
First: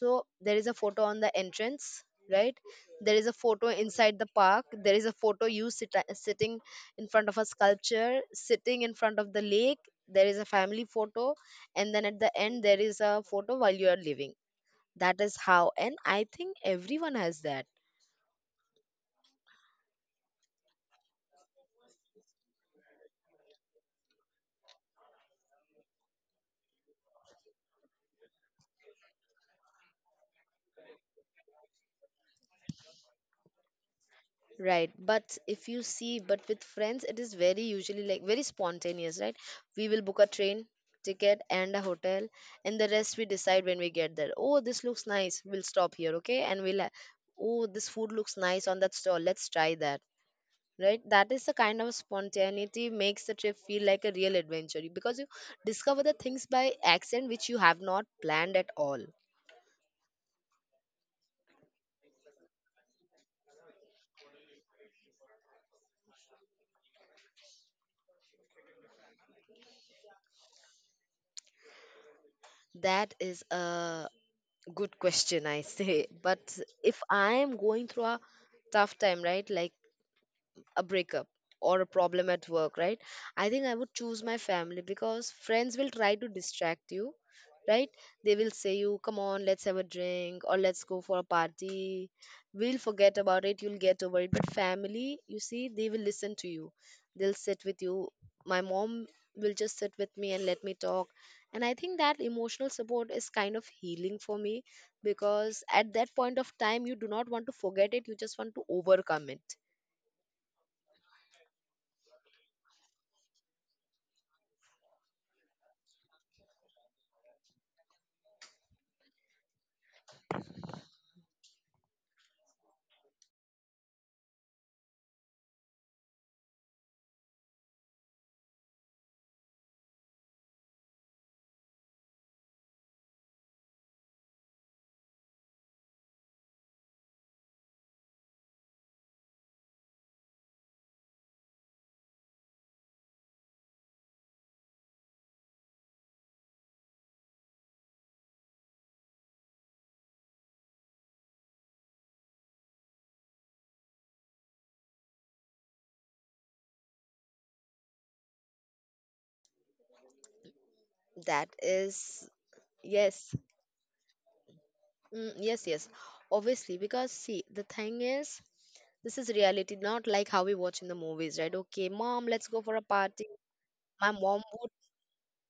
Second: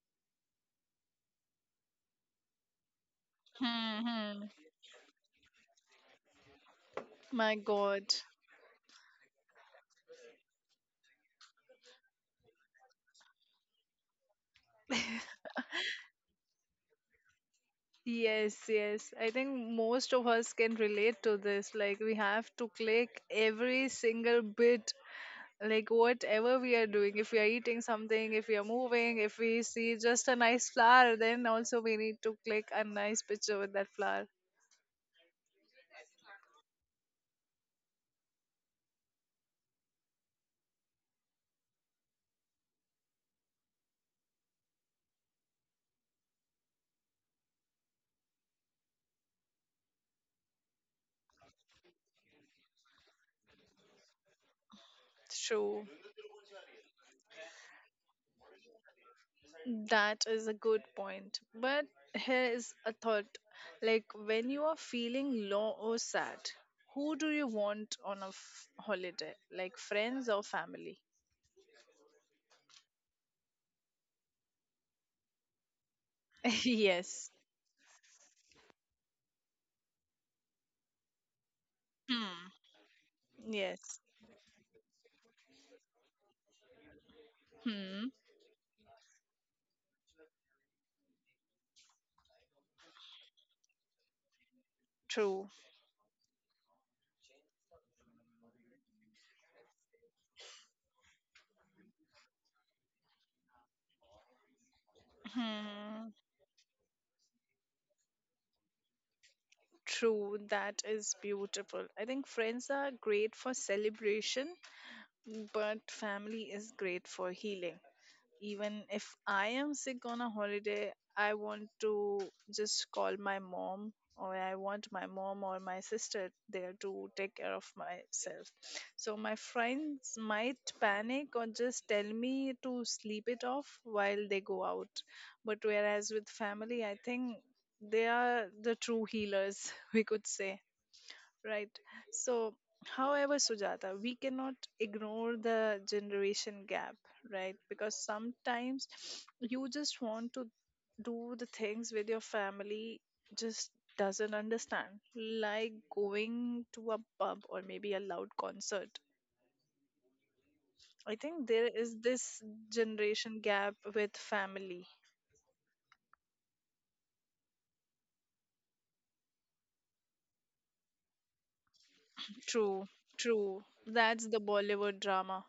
[SPEAKER 2] So there is a photo on the entrance, right. There is a photo
[SPEAKER 1] Hmm.
[SPEAKER 2] inside the
[SPEAKER 1] hmm.
[SPEAKER 2] park, there is a photo you sit, sitting in front of a
[SPEAKER 1] My God.
[SPEAKER 2] sculpture, sitting in front of the lake, there is a family photo, and then at the end there is a photo while you are living. That is how, and I think everyone has that.
[SPEAKER 1] Yes, yes. I think most of us can relate to this. Like, we have to click every single bit, like, whatever we are doing. If we are eating something, if we are moving, if we see just a nice flower, then also we need to click a nice picture with that flower.
[SPEAKER 2] Right, but if you see, but with friends, it is very usually like very spontaneous, right? We will book a train ticket and a hotel, and the rest we decide when we get there. Oh, this looks nice. We'll stop here, okay? And we'll, ha- oh, this food looks nice on that stall. Let's try that, right? That is the kind of spontaneity makes the trip feel like a real adventure, because you
[SPEAKER 1] True.
[SPEAKER 2] discover the things by accident which you have not planned at all.
[SPEAKER 1] That is a good point. But here is a thought like, when you are feeling low or sad, who do you want on a f- holiday? Like, friends or family?
[SPEAKER 2] That is a good question, I say. But if
[SPEAKER 1] Yes.
[SPEAKER 2] I am going through a tough time, right? Like a breakup, or a problem at
[SPEAKER 1] Hmm.
[SPEAKER 2] work, right. I think I would
[SPEAKER 1] Yes.
[SPEAKER 2] choose my family, because friends will try to distract you, right.
[SPEAKER 1] Hmm.
[SPEAKER 2] They will say, you come on, let's have a drink, or let's go for a party, we'll forget about it, you'll get over it. But family, you
[SPEAKER 1] True.
[SPEAKER 2] see, they will listen to you, they'll sit with you. My mom will just sit with me and let me talk, and I think that emotional support is kind of healing for me, because at
[SPEAKER 1] Hmm.
[SPEAKER 2] that point of time you do not want to forget it, you just want to overcome it.
[SPEAKER 1] True. That is beautiful. I think friends are great for celebration, but family is great for healing. Even if I am sick on a holiday, I want to just call my mom or I want my mom or my sister there to take care of myself. So my friends might panic or just tell me to sleep it off while they go out. But whereas with family, I think they are the true healers, we could say. Right. So, however, Sujata, we cannot ignore the generation gap, right? Because sometimes you just want to do the things with your family just doesn't understand, like going to a pub or maybe a loud concert. I think
[SPEAKER 2] That
[SPEAKER 1] there is
[SPEAKER 2] is,
[SPEAKER 1] this
[SPEAKER 2] yes,
[SPEAKER 1] generation gap with family.
[SPEAKER 2] mm, yes, yes. Obviously, because see, the thing is, this is reality, not like how we watch in the movies, right? Okay, mom, let's go for a
[SPEAKER 1] True,
[SPEAKER 2] party.
[SPEAKER 1] true.
[SPEAKER 2] My
[SPEAKER 1] That's the
[SPEAKER 2] mom would,
[SPEAKER 1] Bollywood drama.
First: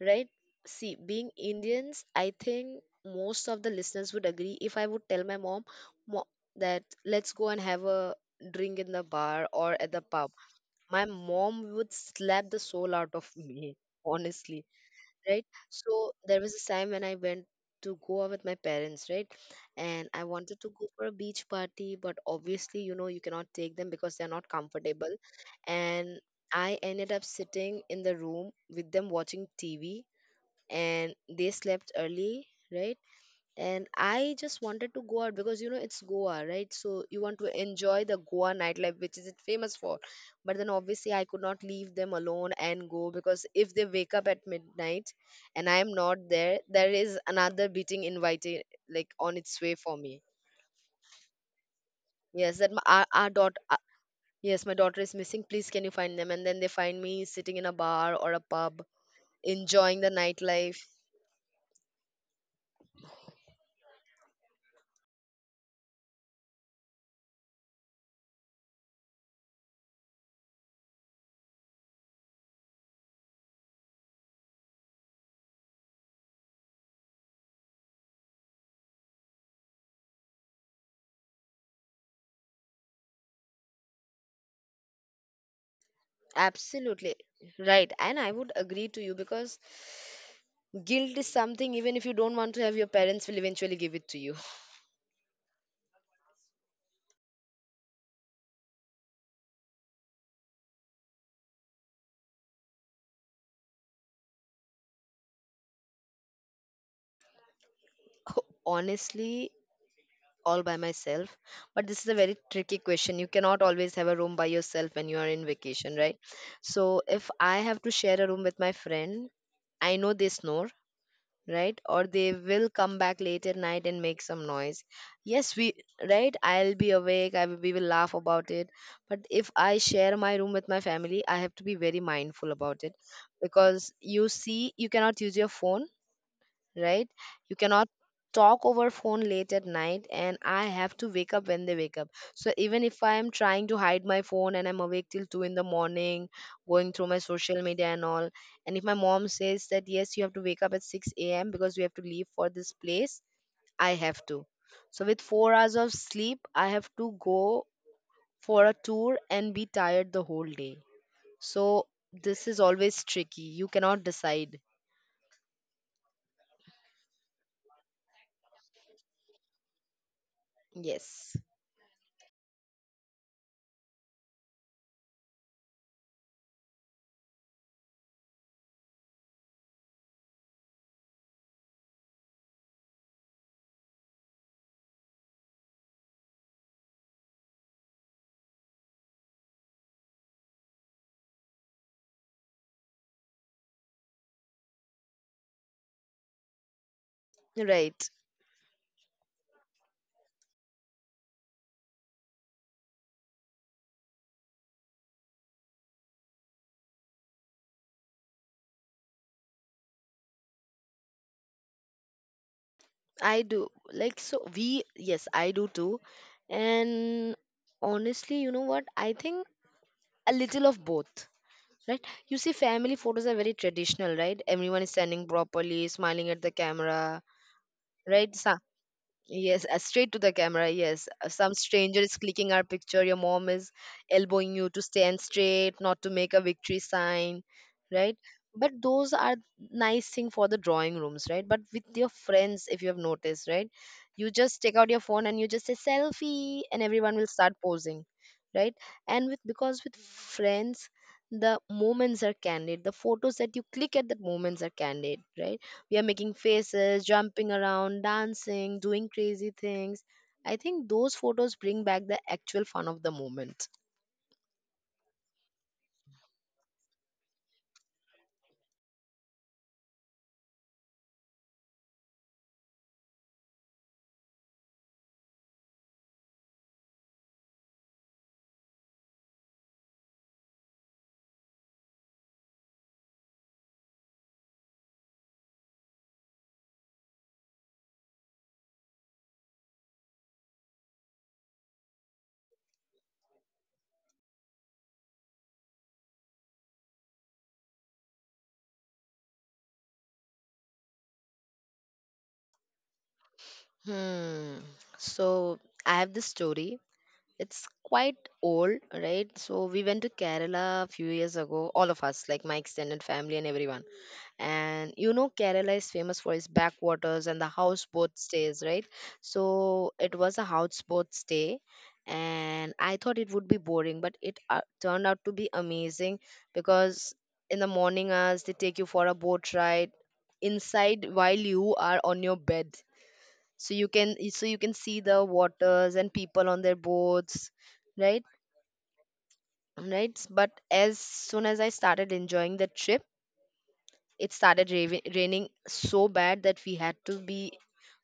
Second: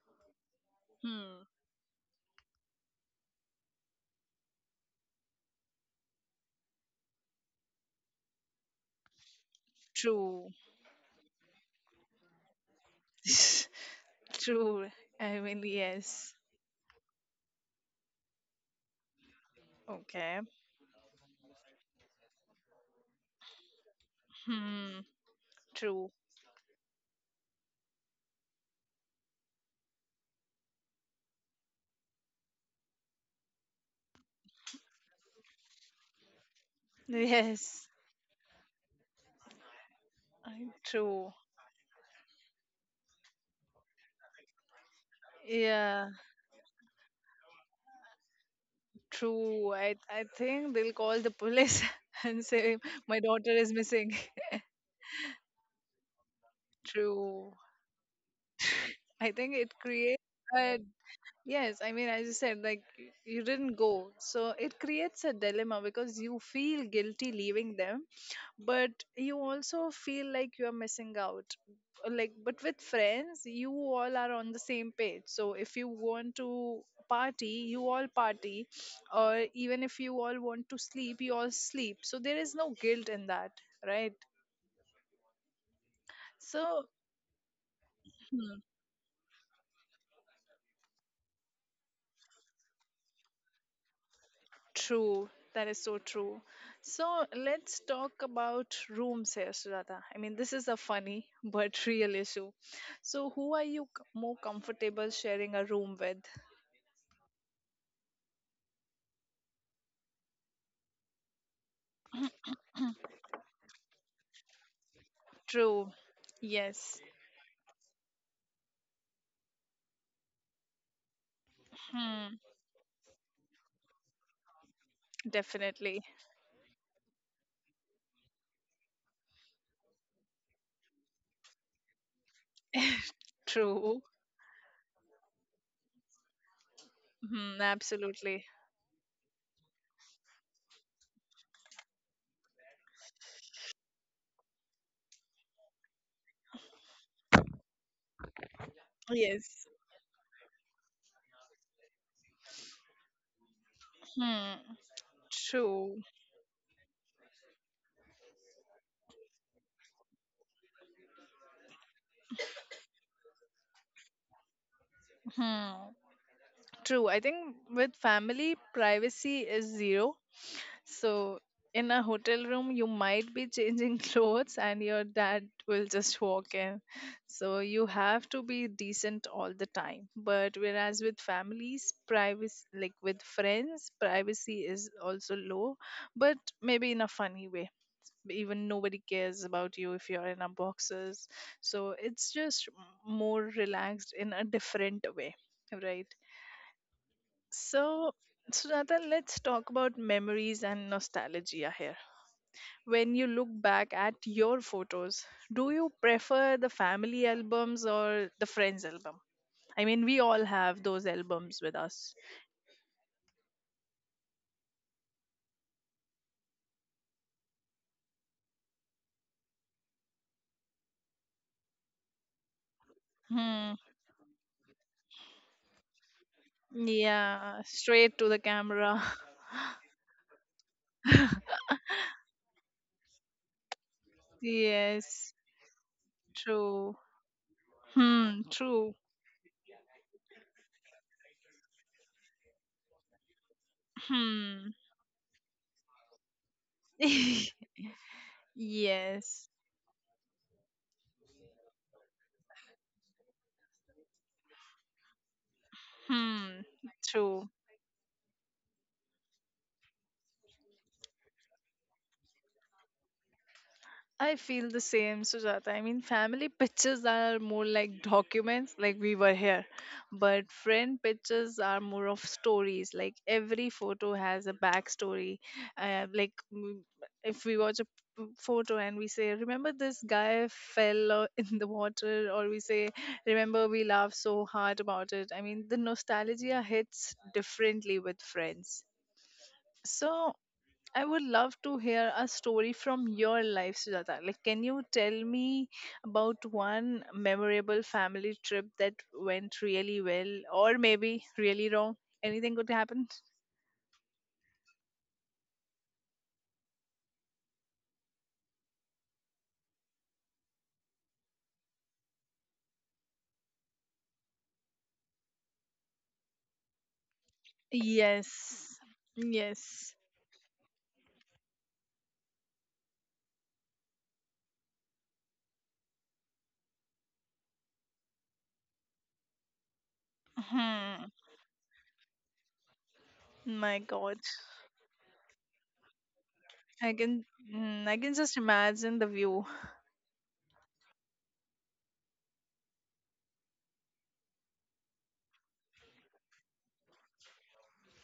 [SPEAKER 2] right? See, being
[SPEAKER 1] Hmm.
[SPEAKER 2] Indians, I think most of the listeners would agree, if I would tell my mom, "Mo- that let's go and have a drink in the bar or at the pub.
[SPEAKER 1] True.
[SPEAKER 2] My mom would slap the soul out of me, honestly.
[SPEAKER 1] True. I
[SPEAKER 2] Right?
[SPEAKER 1] mean,
[SPEAKER 2] So
[SPEAKER 1] yes.
[SPEAKER 2] there was a time when I went to go out with my parents, right? And I
[SPEAKER 1] Okay.
[SPEAKER 2] wanted to go for a beach party, but obviously, you know, you cannot take them because they're not
[SPEAKER 1] Hmm.
[SPEAKER 2] comfortable.
[SPEAKER 1] True.
[SPEAKER 2] And I ended up sitting in the room with them watching T V, and they slept early, right? And I just wanted to go out, because you know it's Goa, right? So you want to
[SPEAKER 1] Yes.
[SPEAKER 2] enjoy the Goa nightlife, which is it famous for. But then
[SPEAKER 1] I-
[SPEAKER 2] obviously I
[SPEAKER 1] True.
[SPEAKER 2] could not leave them alone and go, because if they wake up at midnight and I am
[SPEAKER 1] Yeah.
[SPEAKER 2] not there, there is another beating invited, like on its
[SPEAKER 1] True.
[SPEAKER 2] way
[SPEAKER 1] I
[SPEAKER 2] for
[SPEAKER 1] I
[SPEAKER 2] me.
[SPEAKER 1] think they'll call the police and
[SPEAKER 2] Yes, that
[SPEAKER 1] say
[SPEAKER 2] my, our,
[SPEAKER 1] my
[SPEAKER 2] our
[SPEAKER 1] daughter
[SPEAKER 2] daughter.
[SPEAKER 1] is
[SPEAKER 2] Uh,
[SPEAKER 1] missing.
[SPEAKER 2] yes, my daughter is missing. Please, can you find them? And then they find me
[SPEAKER 1] True.
[SPEAKER 2] sitting in a bar or a pub,
[SPEAKER 1] I think it
[SPEAKER 2] enjoying the
[SPEAKER 1] creates a
[SPEAKER 2] nightlife.
[SPEAKER 1] yes, I mean, as you said, like you didn't go. So it creates a dilemma because you feel guilty leaving them, but you also feel like you're missing out. Like, but with friends, you all are on the same page. So if you want to party, you all party, or even if you all want to sleep, you all sleep. So there is no guilt in that, right? So,
[SPEAKER 2] Absolutely right. And I would agree to you, because guilt is something, even if you don't want to have, your parents will eventually give it to you.
[SPEAKER 1] true, that is so true. So let's talk about rooms here, Sujata. I mean, this is a funny but real issue. So, who are you c- more comfortable sharing a room with?
[SPEAKER 2] Honestly, all by myself. But this is a very tricky question. You cannot always have a room by yourself when you are in
[SPEAKER 1] True.
[SPEAKER 2] vacation, right? So
[SPEAKER 1] Yes.
[SPEAKER 2] if I have to share a room with my friend, I know they snore, right, or they
[SPEAKER 1] Hmm.
[SPEAKER 2] will come back late at night and make some noise. Yes, we,
[SPEAKER 1] Definitely.
[SPEAKER 2] right, I'll be awake, i will, we will laugh about it. But if I share my room with my family, I have to be very mindful about it, because
[SPEAKER 1] True.
[SPEAKER 2] you see, you cannot use your phone, right? You
[SPEAKER 1] Hmm.
[SPEAKER 2] cannot
[SPEAKER 1] Absolutely.
[SPEAKER 2] talk over phone late at night, and I have to wake up when they wake up. So even if I am trying to hide my phone and I'm awake till two in the morning, going through my social media and all, and if my mom
[SPEAKER 1] Yes.
[SPEAKER 2] says that yes, you have to wake up at six a m because we have to leave for this place, I have to.
[SPEAKER 1] Hmm.
[SPEAKER 2] So with four hours of
[SPEAKER 1] True.
[SPEAKER 2] sleep, I have to go for a tour and be tired the whole day. So this is always tricky. You cannot decide.
[SPEAKER 1] Hmm. True. I think with family, privacy is zero.
[SPEAKER 2] Yes.
[SPEAKER 1] So, in a hotel room, you might be changing clothes and your dad will just walk in. So, you have to be decent all the time. But whereas with families, privacy, like with friends, privacy is also low, but maybe in a funny way. Even nobody cares about you if you're in a boxers. So, it's just more relaxed in a different way, right?
[SPEAKER 2] Right.
[SPEAKER 1] So, Sunata, let's talk about memories and nostalgia here when you look back at your photos, do you prefer the family albums or the friends album? I mean, we all have those albums with us.
[SPEAKER 2] I do. Like, so we, yes, I do too. And honestly, you know what? I think a little of both, right? You see, family photos are very
[SPEAKER 1] Hmm.
[SPEAKER 2] traditional, right? Everyone is standing properly, smiling at the camera,
[SPEAKER 1] Yeah, straight to
[SPEAKER 2] right?
[SPEAKER 1] the
[SPEAKER 2] So
[SPEAKER 1] camera.
[SPEAKER 2] yes, uh, straight to the camera. Yes, Uh, some stranger is clicking our picture. Your mom is elbowing you to stand
[SPEAKER 1] Yes,
[SPEAKER 2] straight, not to make a victory
[SPEAKER 1] true.
[SPEAKER 2] sign, right?
[SPEAKER 1] Hmm,
[SPEAKER 2] But
[SPEAKER 1] true.
[SPEAKER 2] those are nice thing for the drawing rooms, right? But with your friends, if you have noticed, right, you just
[SPEAKER 1] Hmm.
[SPEAKER 2] take out your phone and you just say selfie, and everyone will start posing, right? And with,
[SPEAKER 1] Yes.
[SPEAKER 2] because with friends, the moments are candid. The photos that you click at that moments are candid, right? We are making
[SPEAKER 1] Hmm,
[SPEAKER 2] faces,
[SPEAKER 1] true.
[SPEAKER 2] jumping around, dancing, doing crazy things. I think those photos bring back the actual fun of the moment.
[SPEAKER 1] I feel the same, Sujata. I mean, family pictures are more like documents, like we were here. But friend pictures are more of stories. Like every photo has a backstory. Uh, like mm, if we watch a p- photo and we say, "Remember this guy fell uh, in the water," or we say, "Remember we laughed so hard about it." I mean, the nostalgia hits differently with friends. So I would love to hear a story from your life, Sujata. Like, can you tell me about one memorable family trip that went really well or maybe really wrong? Anything could happen?
[SPEAKER 2] Hmm. So I have this story. It's quite old, right? So we went to Kerala a few years ago, all of us, like my extended family and everyone. And you know, Kerala is famous for its backwaters and the houseboat stays,
[SPEAKER 1] Yes.
[SPEAKER 2] right? So
[SPEAKER 1] Yes.
[SPEAKER 2] it was a houseboat stay, and I thought it would be boring, but it uh, turned out to be amazing because in the morning hours they take you for a boat ride inside
[SPEAKER 1] Hmm.
[SPEAKER 2] while you are on your bed. So
[SPEAKER 1] My
[SPEAKER 2] you can
[SPEAKER 1] God.
[SPEAKER 2] so you can see the waters and people on their
[SPEAKER 1] I can
[SPEAKER 2] boats.
[SPEAKER 1] mm, I can
[SPEAKER 2] Right,
[SPEAKER 1] just imagine the view.
[SPEAKER 2] right. But as soon as I started enjoying the trip, it started ravi- raining so bad that we had to be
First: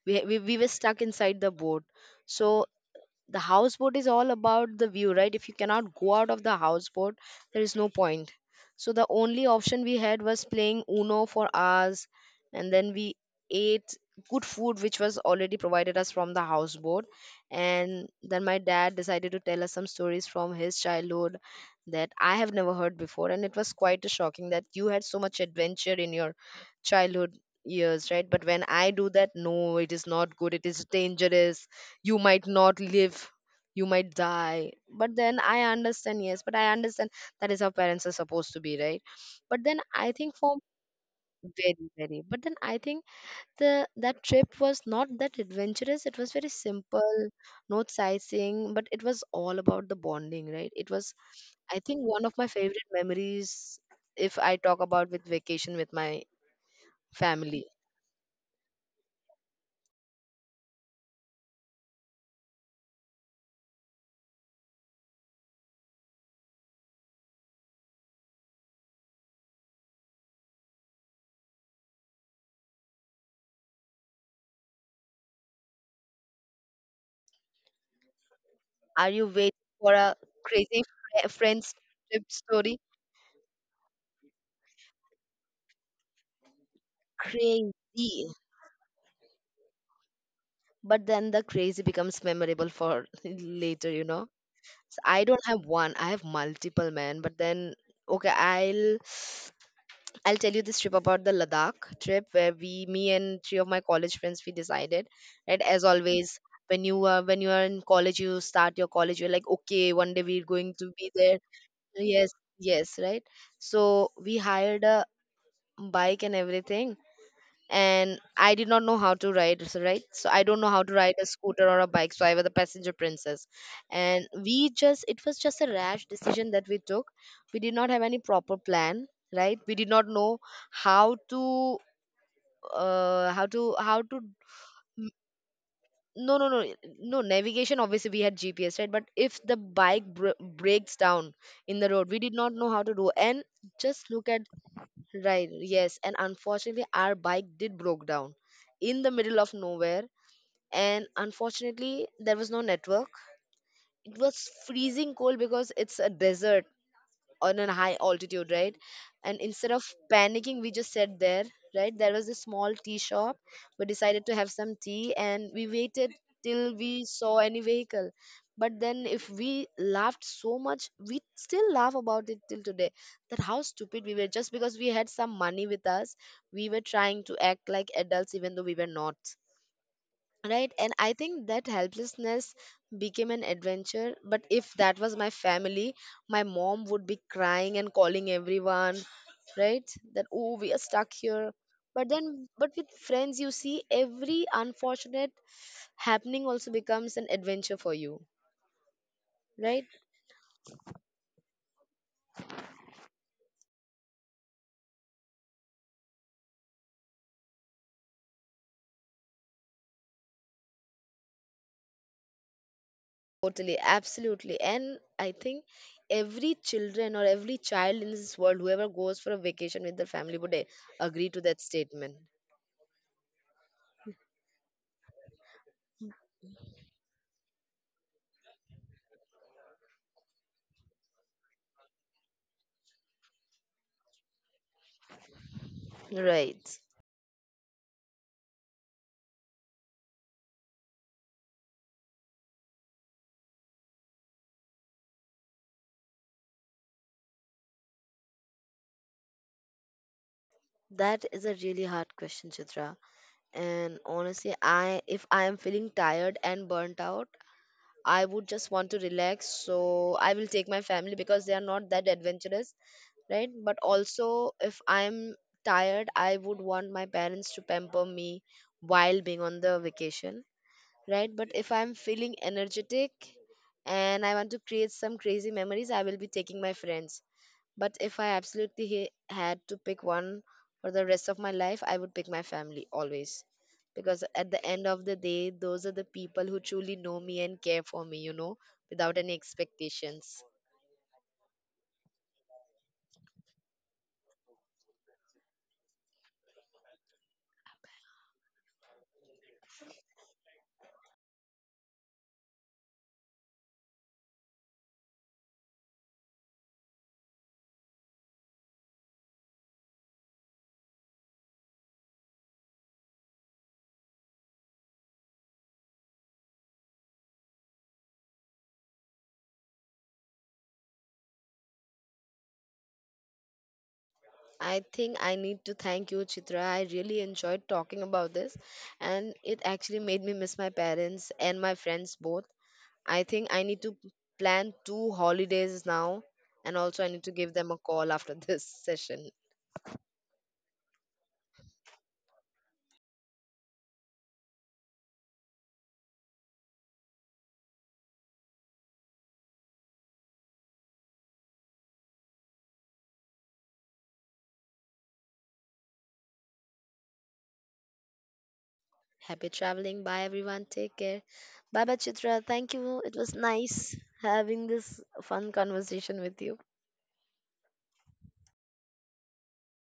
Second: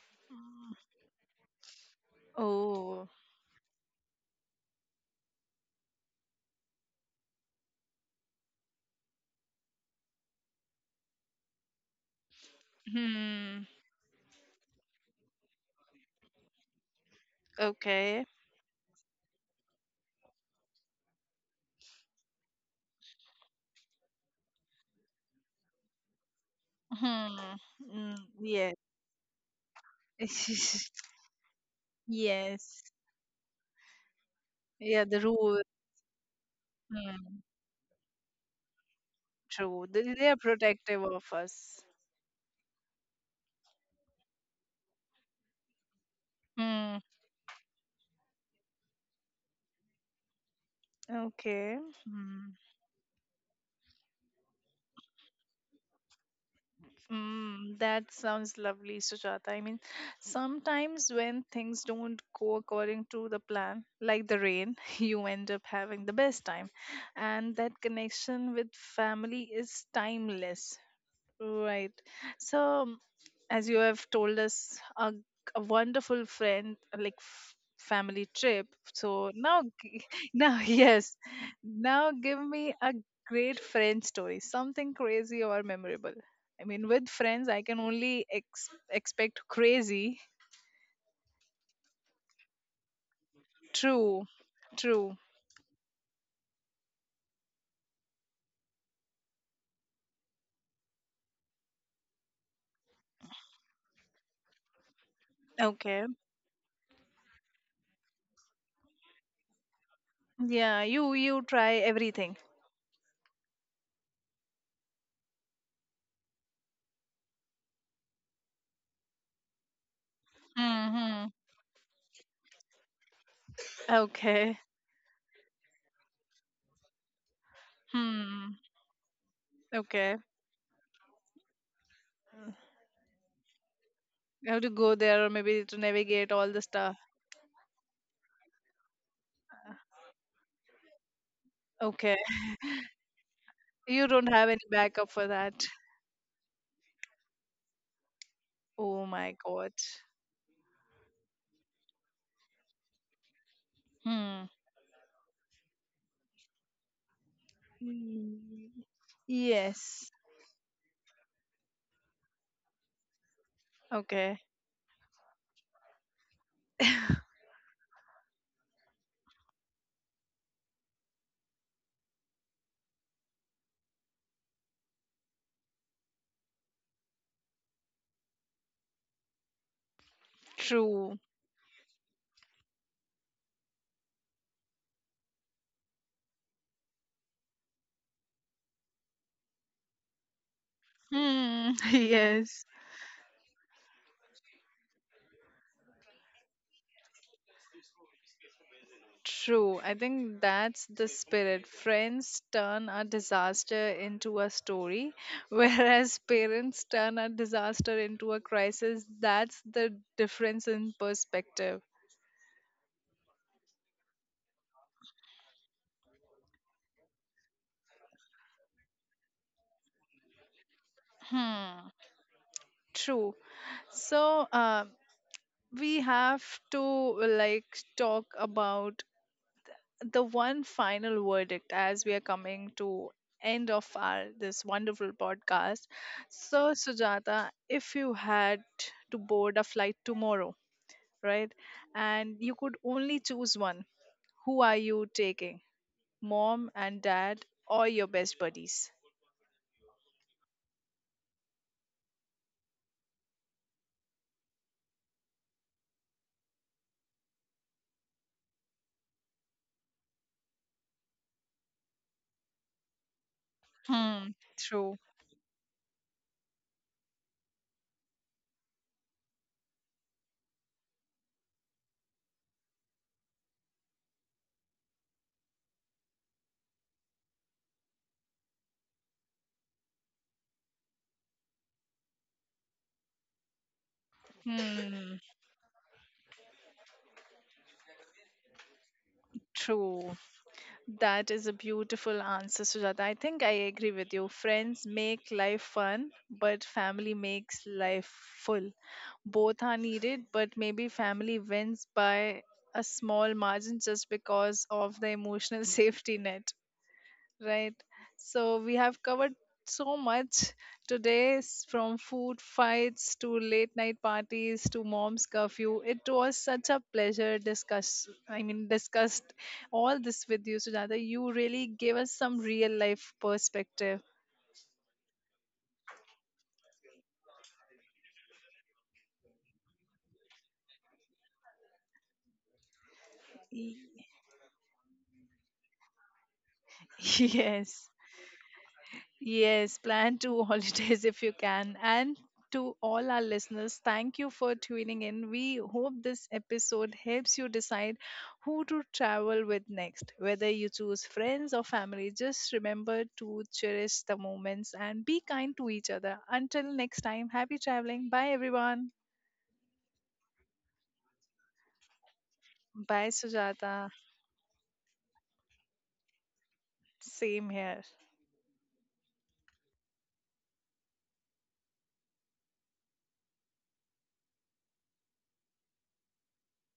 [SPEAKER 2] we, ha- we, we were stuck inside the boat. So
[SPEAKER 1] Oh.
[SPEAKER 2] the houseboat is all about the view, right? If you cannot go out of the houseboat, there is no point. So the only option we had was playing Uno for hours, and then we
[SPEAKER 1] Hmm.
[SPEAKER 2] ate good food which was already provided us from the houseboat. And
[SPEAKER 1] Okay.
[SPEAKER 2] then my dad decided to tell us some stories from his childhood that I have never heard before, and it was quite shocking that you had so much adventure in your childhood
[SPEAKER 1] Hmm.
[SPEAKER 2] years,
[SPEAKER 1] Mm,
[SPEAKER 2] right? But when
[SPEAKER 1] yeah.
[SPEAKER 2] I do that, no, it is not good, it is dangerous, you might
[SPEAKER 1] Yes.
[SPEAKER 2] not live, you might die.
[SPEAKER 1] Yeah,
[SPEAKER 2] But
[SPEAKER 1] the
[SPEAKER 2] then
[SPEAKER 1] rule.
[SPEAKER 2] I understand, yes, but I understand that is how parents are supposed to be, right? But then
[SPEAKER 1] True. They,
[SPEAKER 2] I
[SPEAKER 1] they are
[SPEAKER 2] think for
[SPEAKER 1] protective of us.
[SPEAKER 2] very very but then I think the that trip was not that adventurous, it was very
[SPEAKER 1] Hmm.
[SPEAKER 2] simple, not sightseeing, but it was all about the bonding, right? It was,
[SPEAKER 1] Okay.
[SPEAKER 2] I think, one of my
[SPEAKER 1] Hmm.
[SPEAKER 2] favorite memories if I talk about with vacation with my family.
[SPEAKER 1] Mm, that sounds lovely, Sujata. I mean, sometimes when things don't go according to the plan, like the rain, you end up having the best time. And that connection with family is timeless. Right. So, as you have told us a, a wonderful friend like f- family trip,
[SPEAKER 2] Are you
[SPEAKER 1] so now
[SPEAKER 2] waiting for
[SPEAKER 1] g-
[SPEAKER 2] a
[SPEAKER 1] now
[SPEAKER 2] crazy
[SPEAKER 1] yes,
[SPEAKER 2] fri- friends
[SPEAKER 1] now
[SPEAKER 2] trip
[SPEAKER 1] give me
[SPEAKER 2] story?
[SPEAKER 1] a great friend story, something crazy or memorable. I mean with friends I can only
[SPEAKER 2] Crazy.
[SPEAKER 1] ex- expect crazy.
[SPEAKER 2] But then the crazy becomes memorable for later, you
[SPEAKER 1] True.
[SPEAKER 2] know. So
[SPEAKER 1] True.
[SPEAKER 2] I don't have one, I have multiple, man, but then okay, I'll i'll tell you this trip about the Ladakh trip, where we, me and three of my college friends, we decided, right, as
[SPEAKER 1] Okay.
[SPEAKER 2] always. When you are when you are in college, you start your college, you're like, okay, one day we're going
[SPEAKER 1] Yeah,
[SPEAKER 2] to be
[SPEAKER 1] you
[SPEAKER 2] there.
[SPEAKER 1] you try
[SPEAKER 2] Yes,
[SPEAKER 1] everything.
[SPEAKER 2] yes, right. So we hired a bike and everything, and I did not know how to ride, so right? So I don't know how to ride a
[SPEAKER 1] Hmm.
[SPEAKER 2] scooter or a bike, so I was a passenger princess. And
[SPEAKER 1] Okay.
[SPEAKER 2] we just, it was just a rash decision that we took. We did not have any proper
[SPEAKER 1] Hmm.
[SPEAKER 2] plan, right? We did not
[SPEAKER 1] Okay.
[SPEAKER 2] know how to, uh, how to, how to.
[SPEAKER 1] You have to go
[SPEAKER 2] n-
[SPEAKER 1] there or maybe to navigate
[SPEAKER 2] No, no,
[SPEAKER 1] all the
[SPEAKER 2] no,
[SPEAKER 1] stuff.
[SPEAKER 2] no. Navigation, obviously, we had G P S, right? But if the bike br- breaks down in the road,
[SPEAKER 1] Okay.
[SPEAKER 2] we did not know how to do. And
[SPEAKER 1] You
[SPEAKER 2] just
[SPEAKER 1] don't
[SPEAKER 2] look at.
[SPEAKER 1] have any backup for
[SPEAKER 2] Right,
[SPEAKER 1] that.
[SPEAKER 2] yes, and unfortunately our bike did broke down in
[SPEAKER 1] Oh
[SPEAKER 2] the
[SPEAKER 1] my
[SPEAKER 2] middle of
[SPEAKER 1] god.
[SPEAKER 2] nowhere, and unfortunately there was no network. It
[SPEAKER 1] Hmm.
[SPEAKER 2] was freezing cold because it's a desert on a high altitude, right? And instead of
[SPEAKER 1] Yes.
[SPEAKER 2] panicking, we just sat there, right? There was a small tea shop. We decided to
[SPEAKER 1] Okay.
[SPEAKER 2] have some tea and we waited till we saw any vehicle. But then, if we laughed so much, we still laugh about it till today. That how stupid we were, just because we had some money with us, we were trying to act like adults even though we were not, right? And I
[SPEAKER 1] True.
[SPEAKER 2] think that helplessness became an adventure. But if that was my family, my mom would be crying and calling everyone, right, that oh, we are stuck here.
[SPEAKER 1] Hmm.
[SPEAKER 2] But then,
[SPEAKER 1] Yes.
[SPEAKER 2] but with friends, you see every unfortunate happening also becomes an adventure for you,
[SPEAKER 1] True.
[SPEAKER 2] right?
[SPEAKER 1] I think that's the spirit. Friends turn a disaster into a story, whereas parents turn a disaster into a crisis. That's the difference in perspective.
[SPEAKER 2] Totally, absolutely. And I think every children or every child in this world whoever goes for a vacation with their family would eh, agree to that
[SPEAKER 1] Hmm.
[SPEAKER 2] statement,
[SPEAKER 1] True. So, uh, we have to like talk about the one final verdict as we are coming to end of our this wonderful podcast. So
[SPEAKER 2] right?
[SPEAKER 1] Sujata, if you had to board a flight tomorrow, right, and you could only choose one, who are you taking? Mom and dad or your best buddies?
[SPEAKER 2] That is a really hard question, Chitra. And honestly, I if I am feeling tired and burnt out, I would just want to relax. So I will take my family because they are not that adventurous, right? But
[SPEAKER 1] Hmm.
[SPEAKER 2] also, if
[SPEAKER 1] True.
[SPEAKER 2] I'm tired, I would want my parents to pamper me while being on the vacation, right? But if I'm feeling energetic and I want to create some crazy memories, I will be taking my friends. But if I absolutely he- had to pick one for the rest of my life, I would pick my family always. Because at the end of the
[SPEAKER 1] Hmm.
[SPEAKER 2] day, those are the people who truly know me and care for me, you know, without any
[SPEAKER 1] True.
[SPEAKER 2] expectations.
[SPEAKER 1] That is a beautiful answer, Sujata. I think I agree with you. Friends make life fun, but family makes life full. Both are needed, but maybe family wins by a small margin just because of the emotional safety net. Right. So we have covered so much today, s- from food fights to late night parties to mom's curfew. It was such a pleasure discuss I mean discussed all this with you, Sujata. You really gave us some real life perspective.
[SPEAKER 2] I think I need to thank you, Chitra. I really enjoyed talking about this, and it actually made me miss my parents and my friends both. I think I
[SPEAKER 1] Y-
[SPEAKER 2] need to plan two holidays now, and also I need to give them a
[SPEAKER 1] yes.
[SPEAKER 2] call after this session.
[SPEAKER 1] Yes, plan two holidays if you can. And to all our listeners, thank you for tuning in. We hope this episode helps you decide who to travel with next. Whether you choose friends or family, just remember to cherish the moments and be kind to each other. Until next time, happy traveling. Bye, everyone.
[SPEAKER 2] Happy traveling. Bye, everyone. Take care. Bye, bye, Chitra. Thank you.
[SPEAKER 1] Bye,
[SPEAKER 2] It was
[SPEAKER 1] Sujata.
[SPEAKER 2] nice having this fun conversation with you.
[SPEAKER 1] Same here.